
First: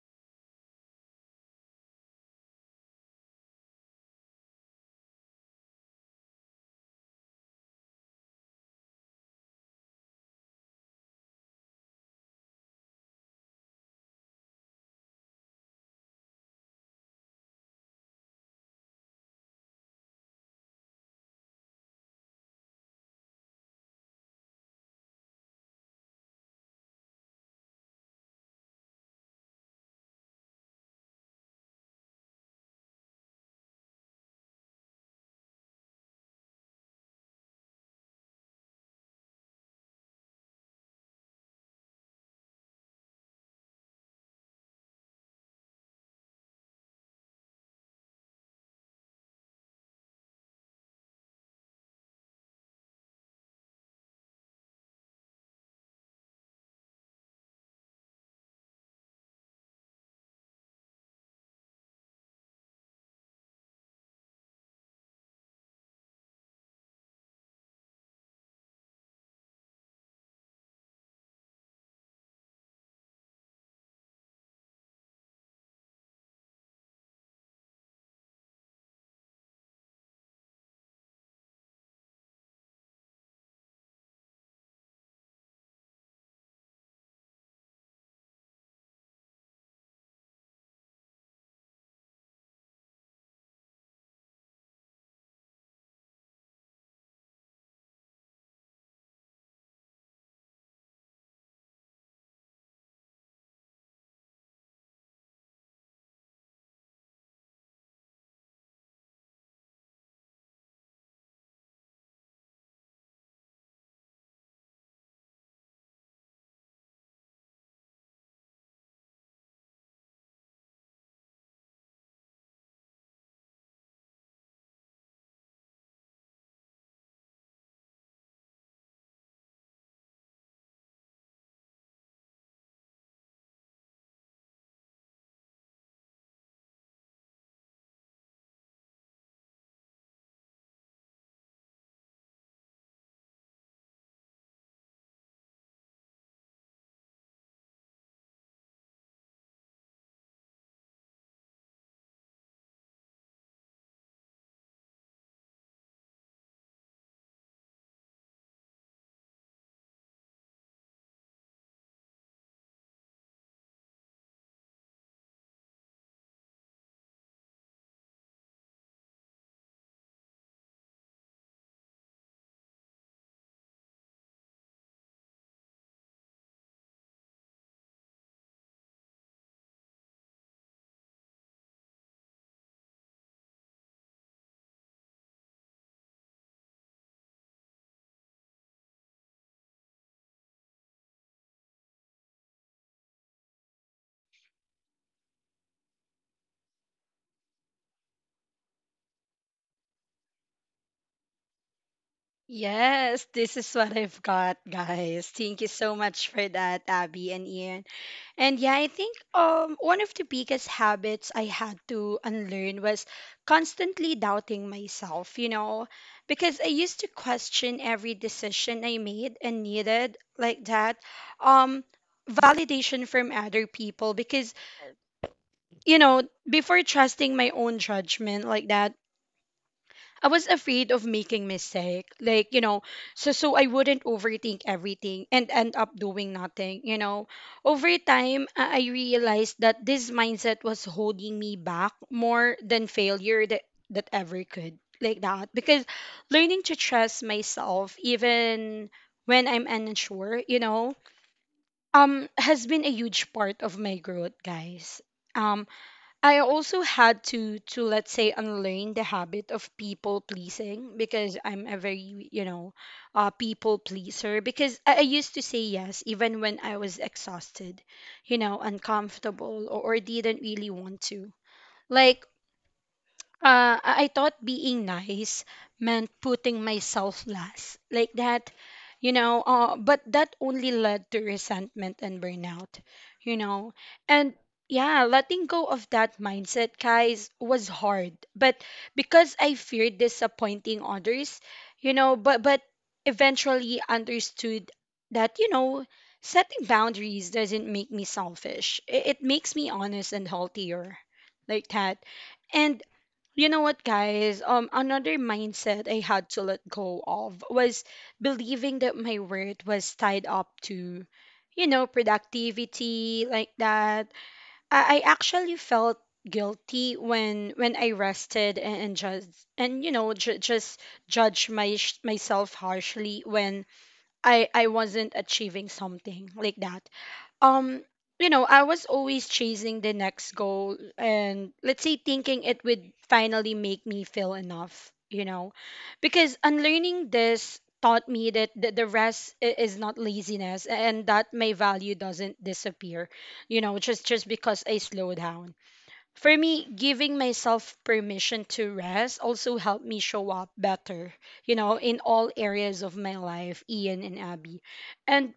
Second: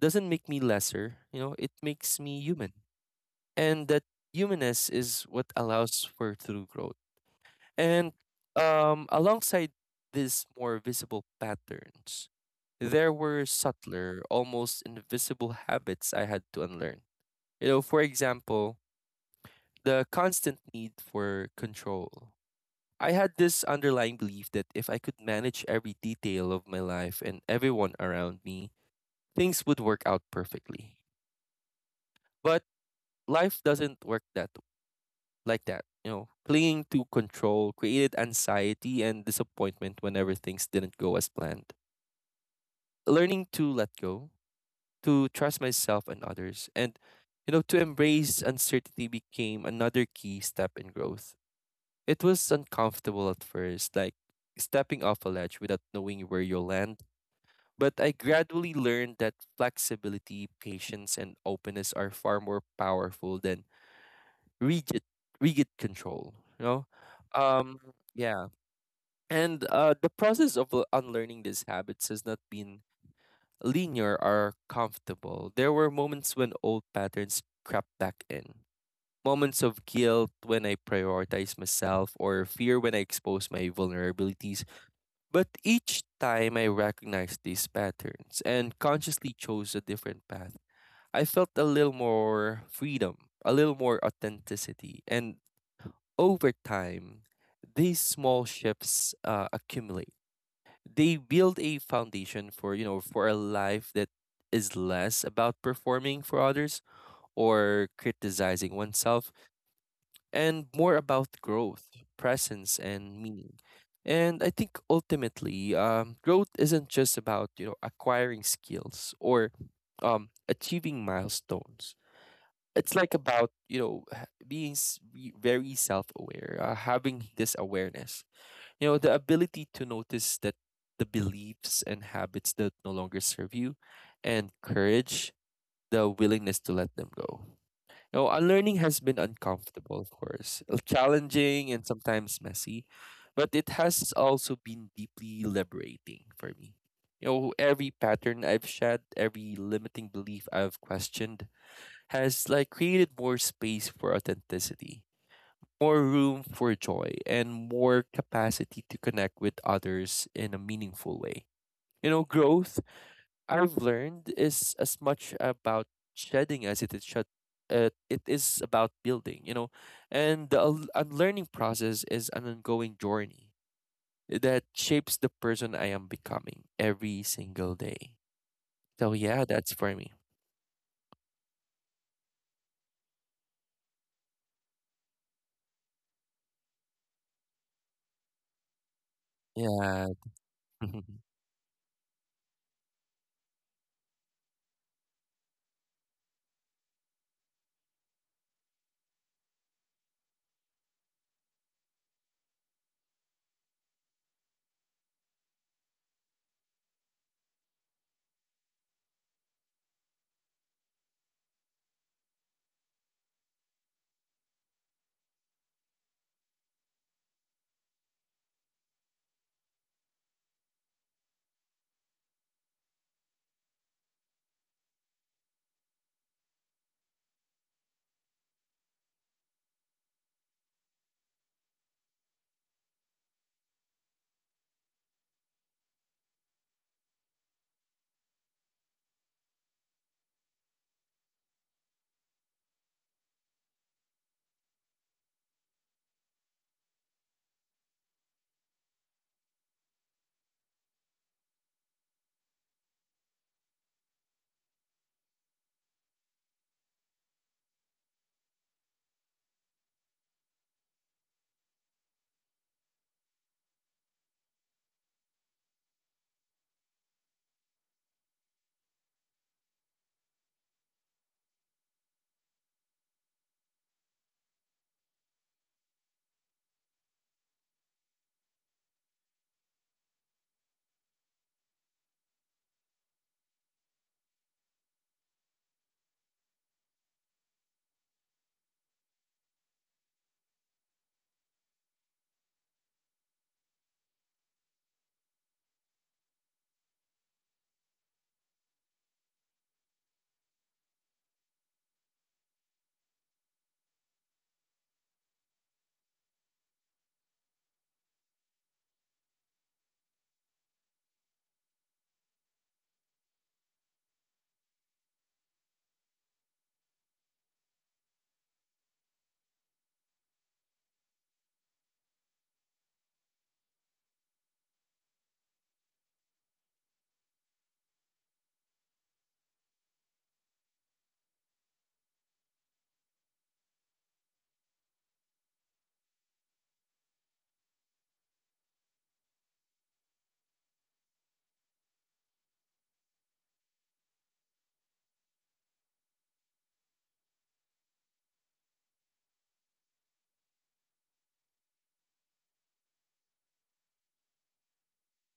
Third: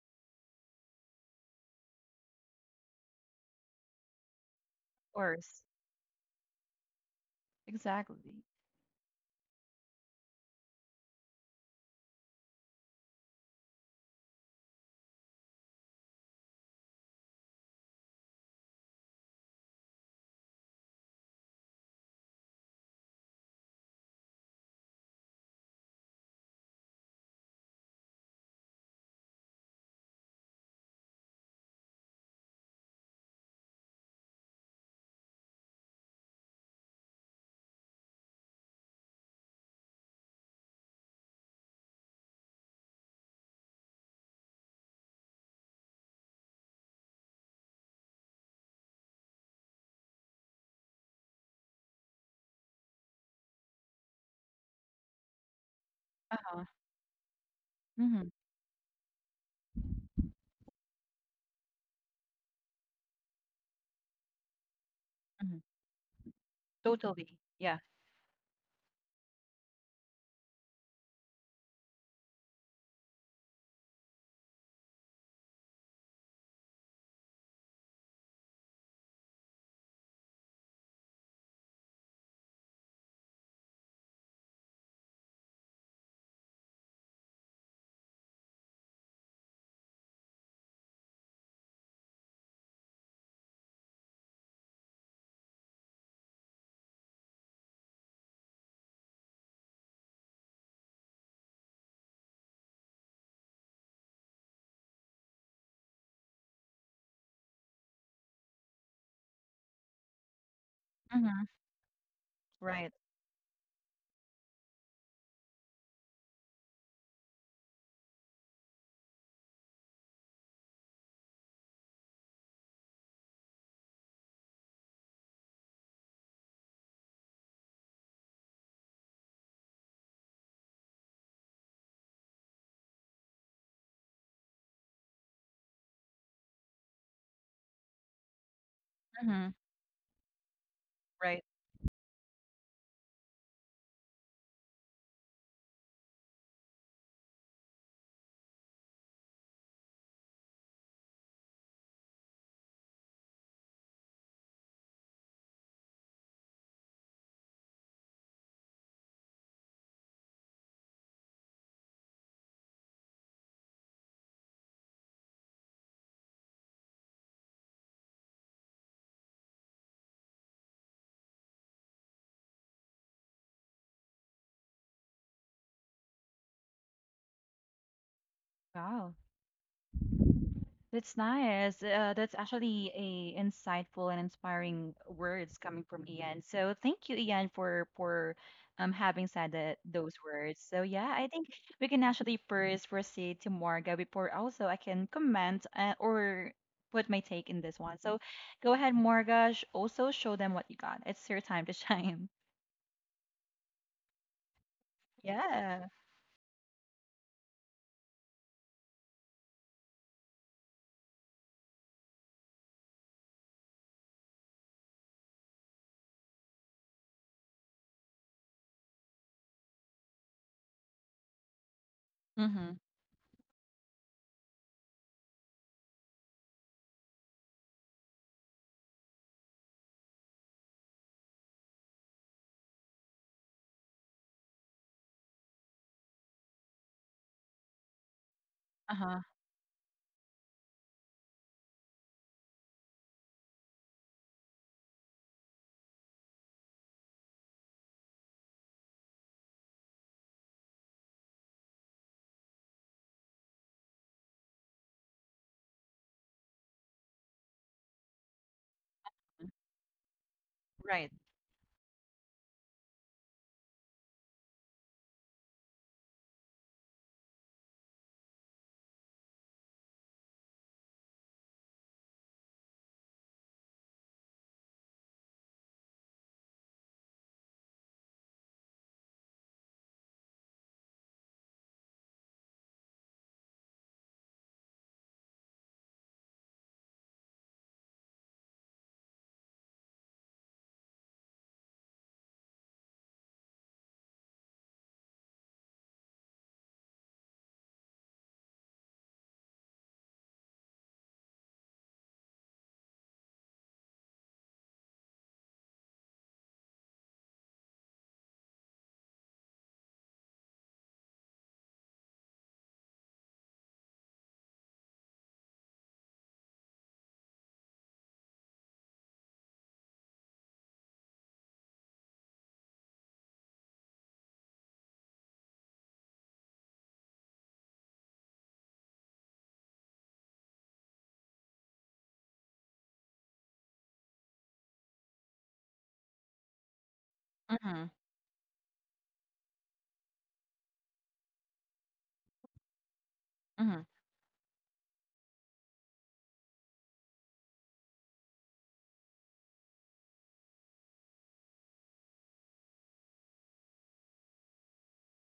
S2: doesn't make me lesser. You know, it makes me human, and that humanness is what
S1: course.
S2: allows for true growth. And
S1: Exactly.
S2: alongside these more visible patterns, there were subtler, almost invisible habits I had to unlearn. You know, for example, the constant need for control. I had this underlying belief that if I could manage every detail of my life and everyone around me, things would work out perfectly. But life doesn't work that like that. You know, clinging to control created anxiety and disappointment whenever things didn't go as planned. Learning to let go, to trust myself and others, and, you know, to embrace uncertainty, became another key step in growth. It was uncomfortable at first, like stepping off a ledge without knowing where you'll
S1: Uh-huh.
S2: land. But I
S1: Mhm,
S2: gradually learned that flexibility, patience, and openness are far more powerful than rigid,
S1: mhm.
S2: rigid control. You know,
S1: Totally.
S2: um,
S1: Yeah.
S2: yeah. And the process of unlearning these habits has not been linear or comfortable. There were moments when old patterns crept back in, moments of guilt when I prioritized myself, or fear when I exposed my vulnerabilities. But each time I recognized these patterns and consciously chose a different path, I felt a little more freedom, a little more authenticity. And over time, these small shifts accumulate. They build a foundation for, you know, for a life that is less about performing for others or criticizing oneself, and more about
S1: Mhm.
S2: growth, presence
S1: Right.
S2: and meaning. And I think ultimately, growth isn't just about, you know, acquiring skills or achieving milestones. It's like about, you know, be very self-aware, having this awareness, you know, the ability to notice that the beliefs and habits that no longer serve you, and courage, the willingness to let them go. Now, unlearning has been
S1: Mhm.
S2: uncomfortable, of course,
S1: Right.
S2: challenging and sometimes messy, but it has also been deeply liberating for me. You know, every pattern I've shed, every limiting belief I've questioned, has like created more space for authenticity, more room for joy, and more capacity to connect with others in a meaningful way. You know, growth, I've learned, is as much about shedding as it is shed. It is about building, you know, and the unlearning process is an ongoing journey that shapes the person I am becoming every single day. So
S1: Wow,
S2: yeah, that's for me.
S1: that's nice. That's actually a insightful and inspiring words coming from Ian. So thank you, Ian, for having said that
S2: Yeah.
S1: those words. So yeah, I think we can actually first proceed to Morga before also I can comment or put my take in this one. So go ahead, Morga. Sh also show them what you got. It's your time to shine.
S3: Yes, this is what I've got, guys. Thank you
S1: Yeah.
S3: so much for that, Abby and Ian. And yeah, I think one of the biggest habits I had to unlearn was constantly doubting myself, you know, because I used to question every decision I made and needed like that um
S1: Mm-hmm.
S3: validation from other people because, you know, before trusting my own judgment like that, I was afraid of making mistake, like, you know, so I wouldn't overthink everything and end up doing nothing, you know. Over time, I
S1: Uh-huh.
S3: realized that this mindset was holding me back more than failure that that ever could, like that. Because learning to trust myself, even when I'm unsure, you know, has been a huge part of my growth, guys. Um, I also had to let's say unlearn the habit of people pleasing,
S1: Right.
S3: because I'm a very, you know, people pleaser, because I used to say yes even when I was exhausted, you know, uncomfortable or didn't really want to. Like I thought being nice meant putting myself last, like that, you know. But that only led to resentment and burnout, you know. And yeah, letting go of that mindset, guys, was hard. But because I feared disappointing others, you know, but eventually understood that, you know, setting boundaries doesn't make me selfish. It makes me honest and healthier, like that. And you know what, guys? Another mindset I had to let go of was believing that my worth was tied up to, you know, productivity like that. I actually felt guilty when I rested, and just and you know ju- just judge my myself harshly when I wasn't achieving something like that. um you know, I was always chasing the next goal and let's say thinking it would finally make me feel enough, you know, because unlearning this
S1: Mhm.
S3: taught me that the rest is not laziness, and that my value doesn't disappear, you know,
S1: Mhm.
S3: just because I slow down. For me, giving myself permission to rest also helped me show up better, you know, in all areas of my life, Ian and Abby. And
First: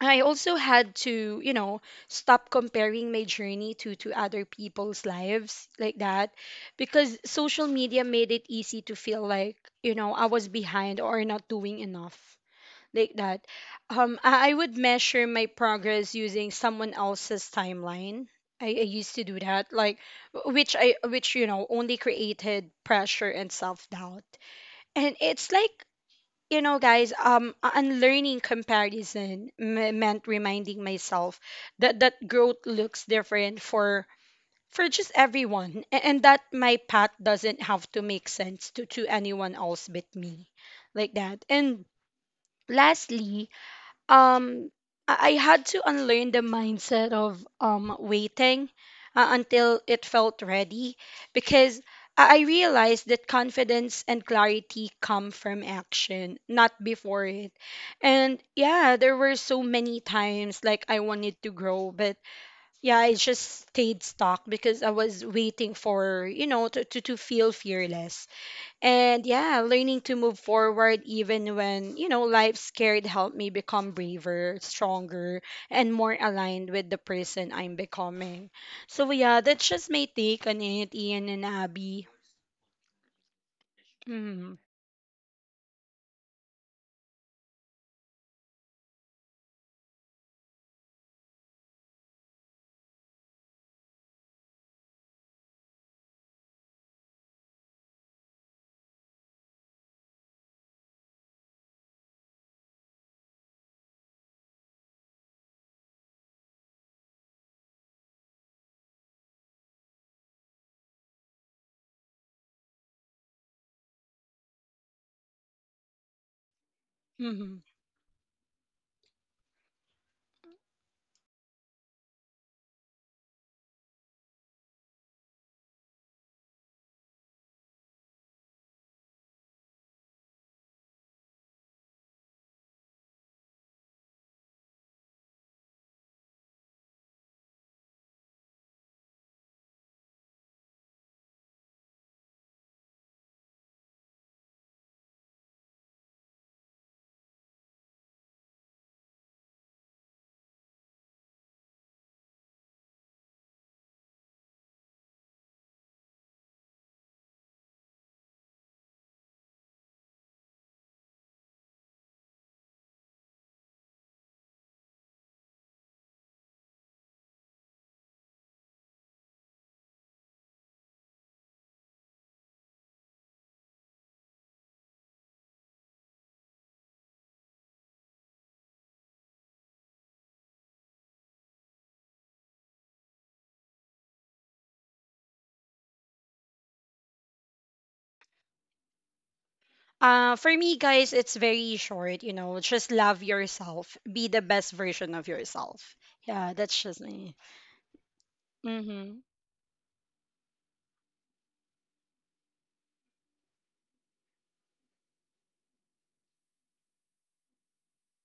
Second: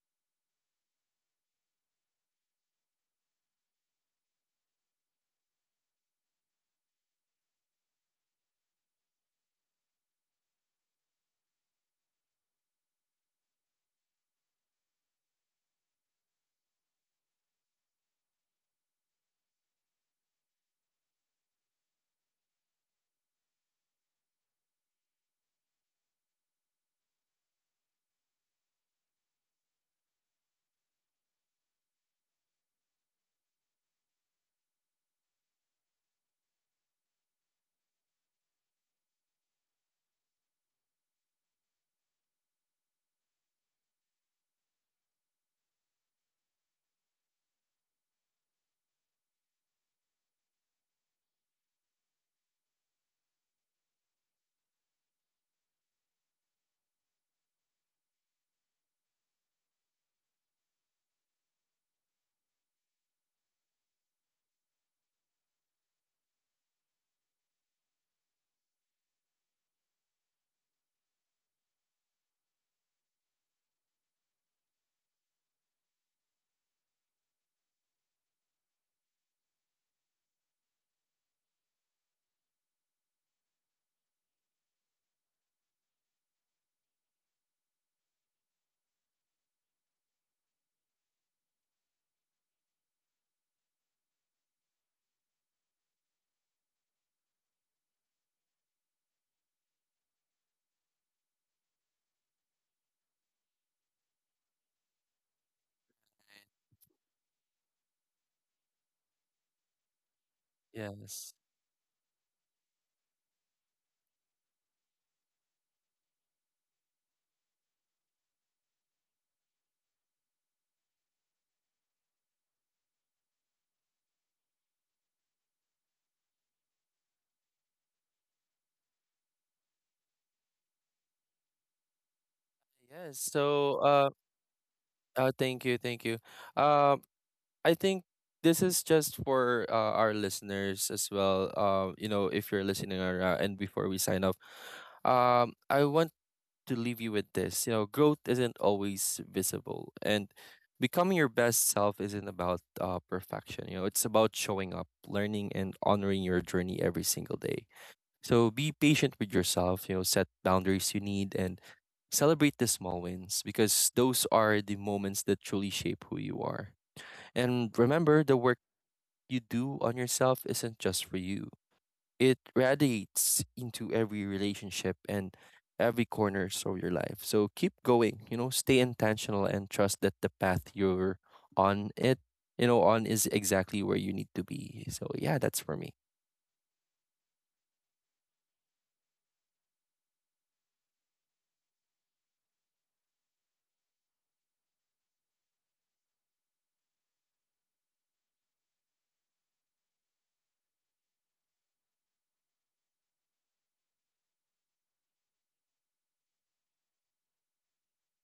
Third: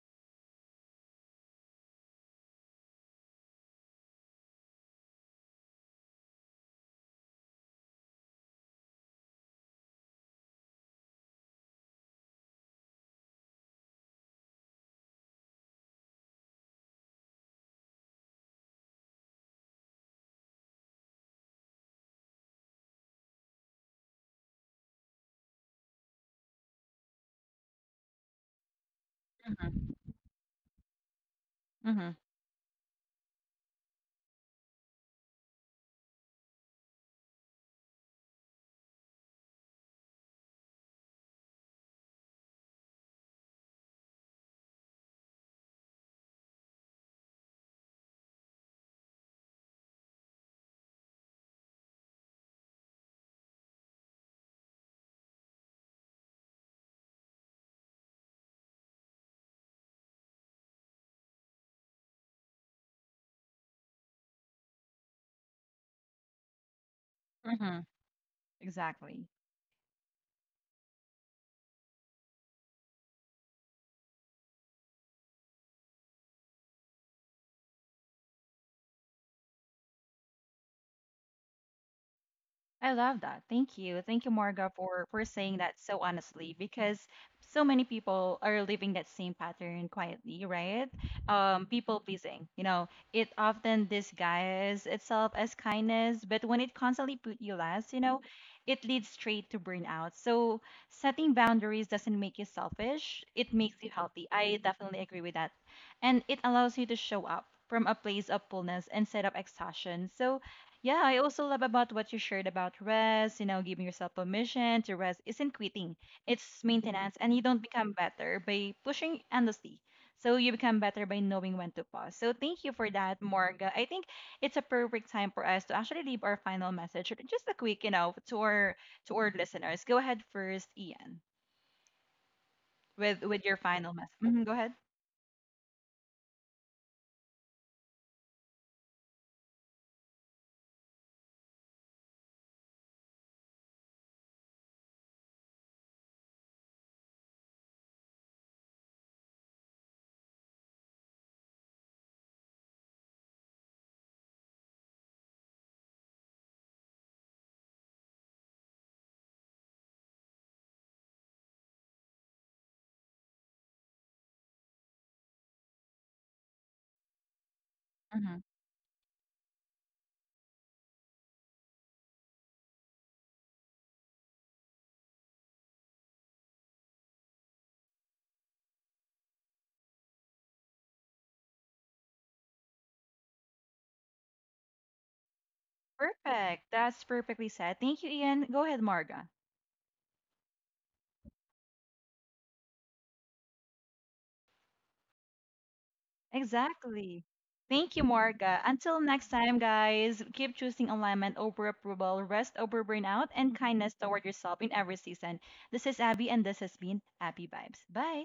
S3: I also had to, you know, stop comparing my journey to other people's lives like that, because social media made it easy to feel like, you know, I was behind or not doing enough like that. I would measure my progress using someone else's timeline. I used to do that, like which I which you know only created pressure and self-doubt. And it's like, you know, guys, unlearning comparison
S1: Mhm.
S3: meant reminding myself that
S1: Mhm.
S3: that growth looks different for just everyone, and that my path doesn't have to make sense to anyone else but me, like that. And lastly, um I I had to unlearn the mindset of waiting until it felt ready, because I realized that confidence and clarity come from action, not before it. And yeah, there were so many times like I wanted to grow, but yeah, I just stayed stuck because I was waiting for, you know, to feel
S1: Mhm.
S3: fearless.
S1: Exactly.
S3: And yeah, learning to move forward even when, you know, life scared helped me become braver, stronger, and more aligned with the person I'm becoming. So yeah, that's just my take on it, Ian and Abby.
S1: I love that. Thank you. Thank you,
S3: Hmm.
S1: Marga, for saying that so honestly because so many people are living that same pattern quietly, right? People pleasing. You know, it often disguises itself as kindness, but when it constantly put you last, you know, it leads straight to burnout. So setting boundaries doesn't make you selfish. It makes you healthy. I definitely agree with that. And it allows you to show up from a place of fullness instead of exhaustion. So yeah, I
S2: Yes.
S1: also love about what you shared about rest, you know, giving yourself permission to rest isn't quitting. It's maintenance and you
S3: Hmm.
S1: don't become better by pushing endlessly. So you become better by knowing when to pause. So thank you for that, Morga. I think it's a perfect time for us to actually leave our final message. Or just a quick, you know, to our listeners. Go ahead first, Ian,
S2: Yes.
S1: with your
S2: So
S1: final message. Go ahead.
S2: thank you. Um I think this is just for our listeners as well. You know, if you're listening or, and before we sign off, I want to leave you with this. You know, growth isn't always visible, and becoming your best self isn't about perfection. You know, it's about showing up, learning, and honoring your journey every single day. So be patient with yourself. You know, set boundaries you need, and celebrate the small wins, because those are the moments that truly shape who you are. And remember,
S1: hmm
S2: the work you do on yourself isn't just for you, it radiates into every relationship and every corner of your life. So keep going, you know, stay intentional and trust that the path you're on it, on is exactly where you need to be. So yeah, that's for me.
S1: Perfect. That's perfectly said. Thank you, Ian. Go ahead, Marga.
S3: For me, guys, it's very short, you know, just love yourself. Be the best version of yourself. Yeah, that's just
S1: Exactly.
S3: me.
S1: Thank you, Marga. Until
S3: Hmm.
S1: next time, guys, keep choosing alignment over approval, rest over burnout, and kindness toward yourself in every season. This is Abby, and this has been Abby Vibes. Bye.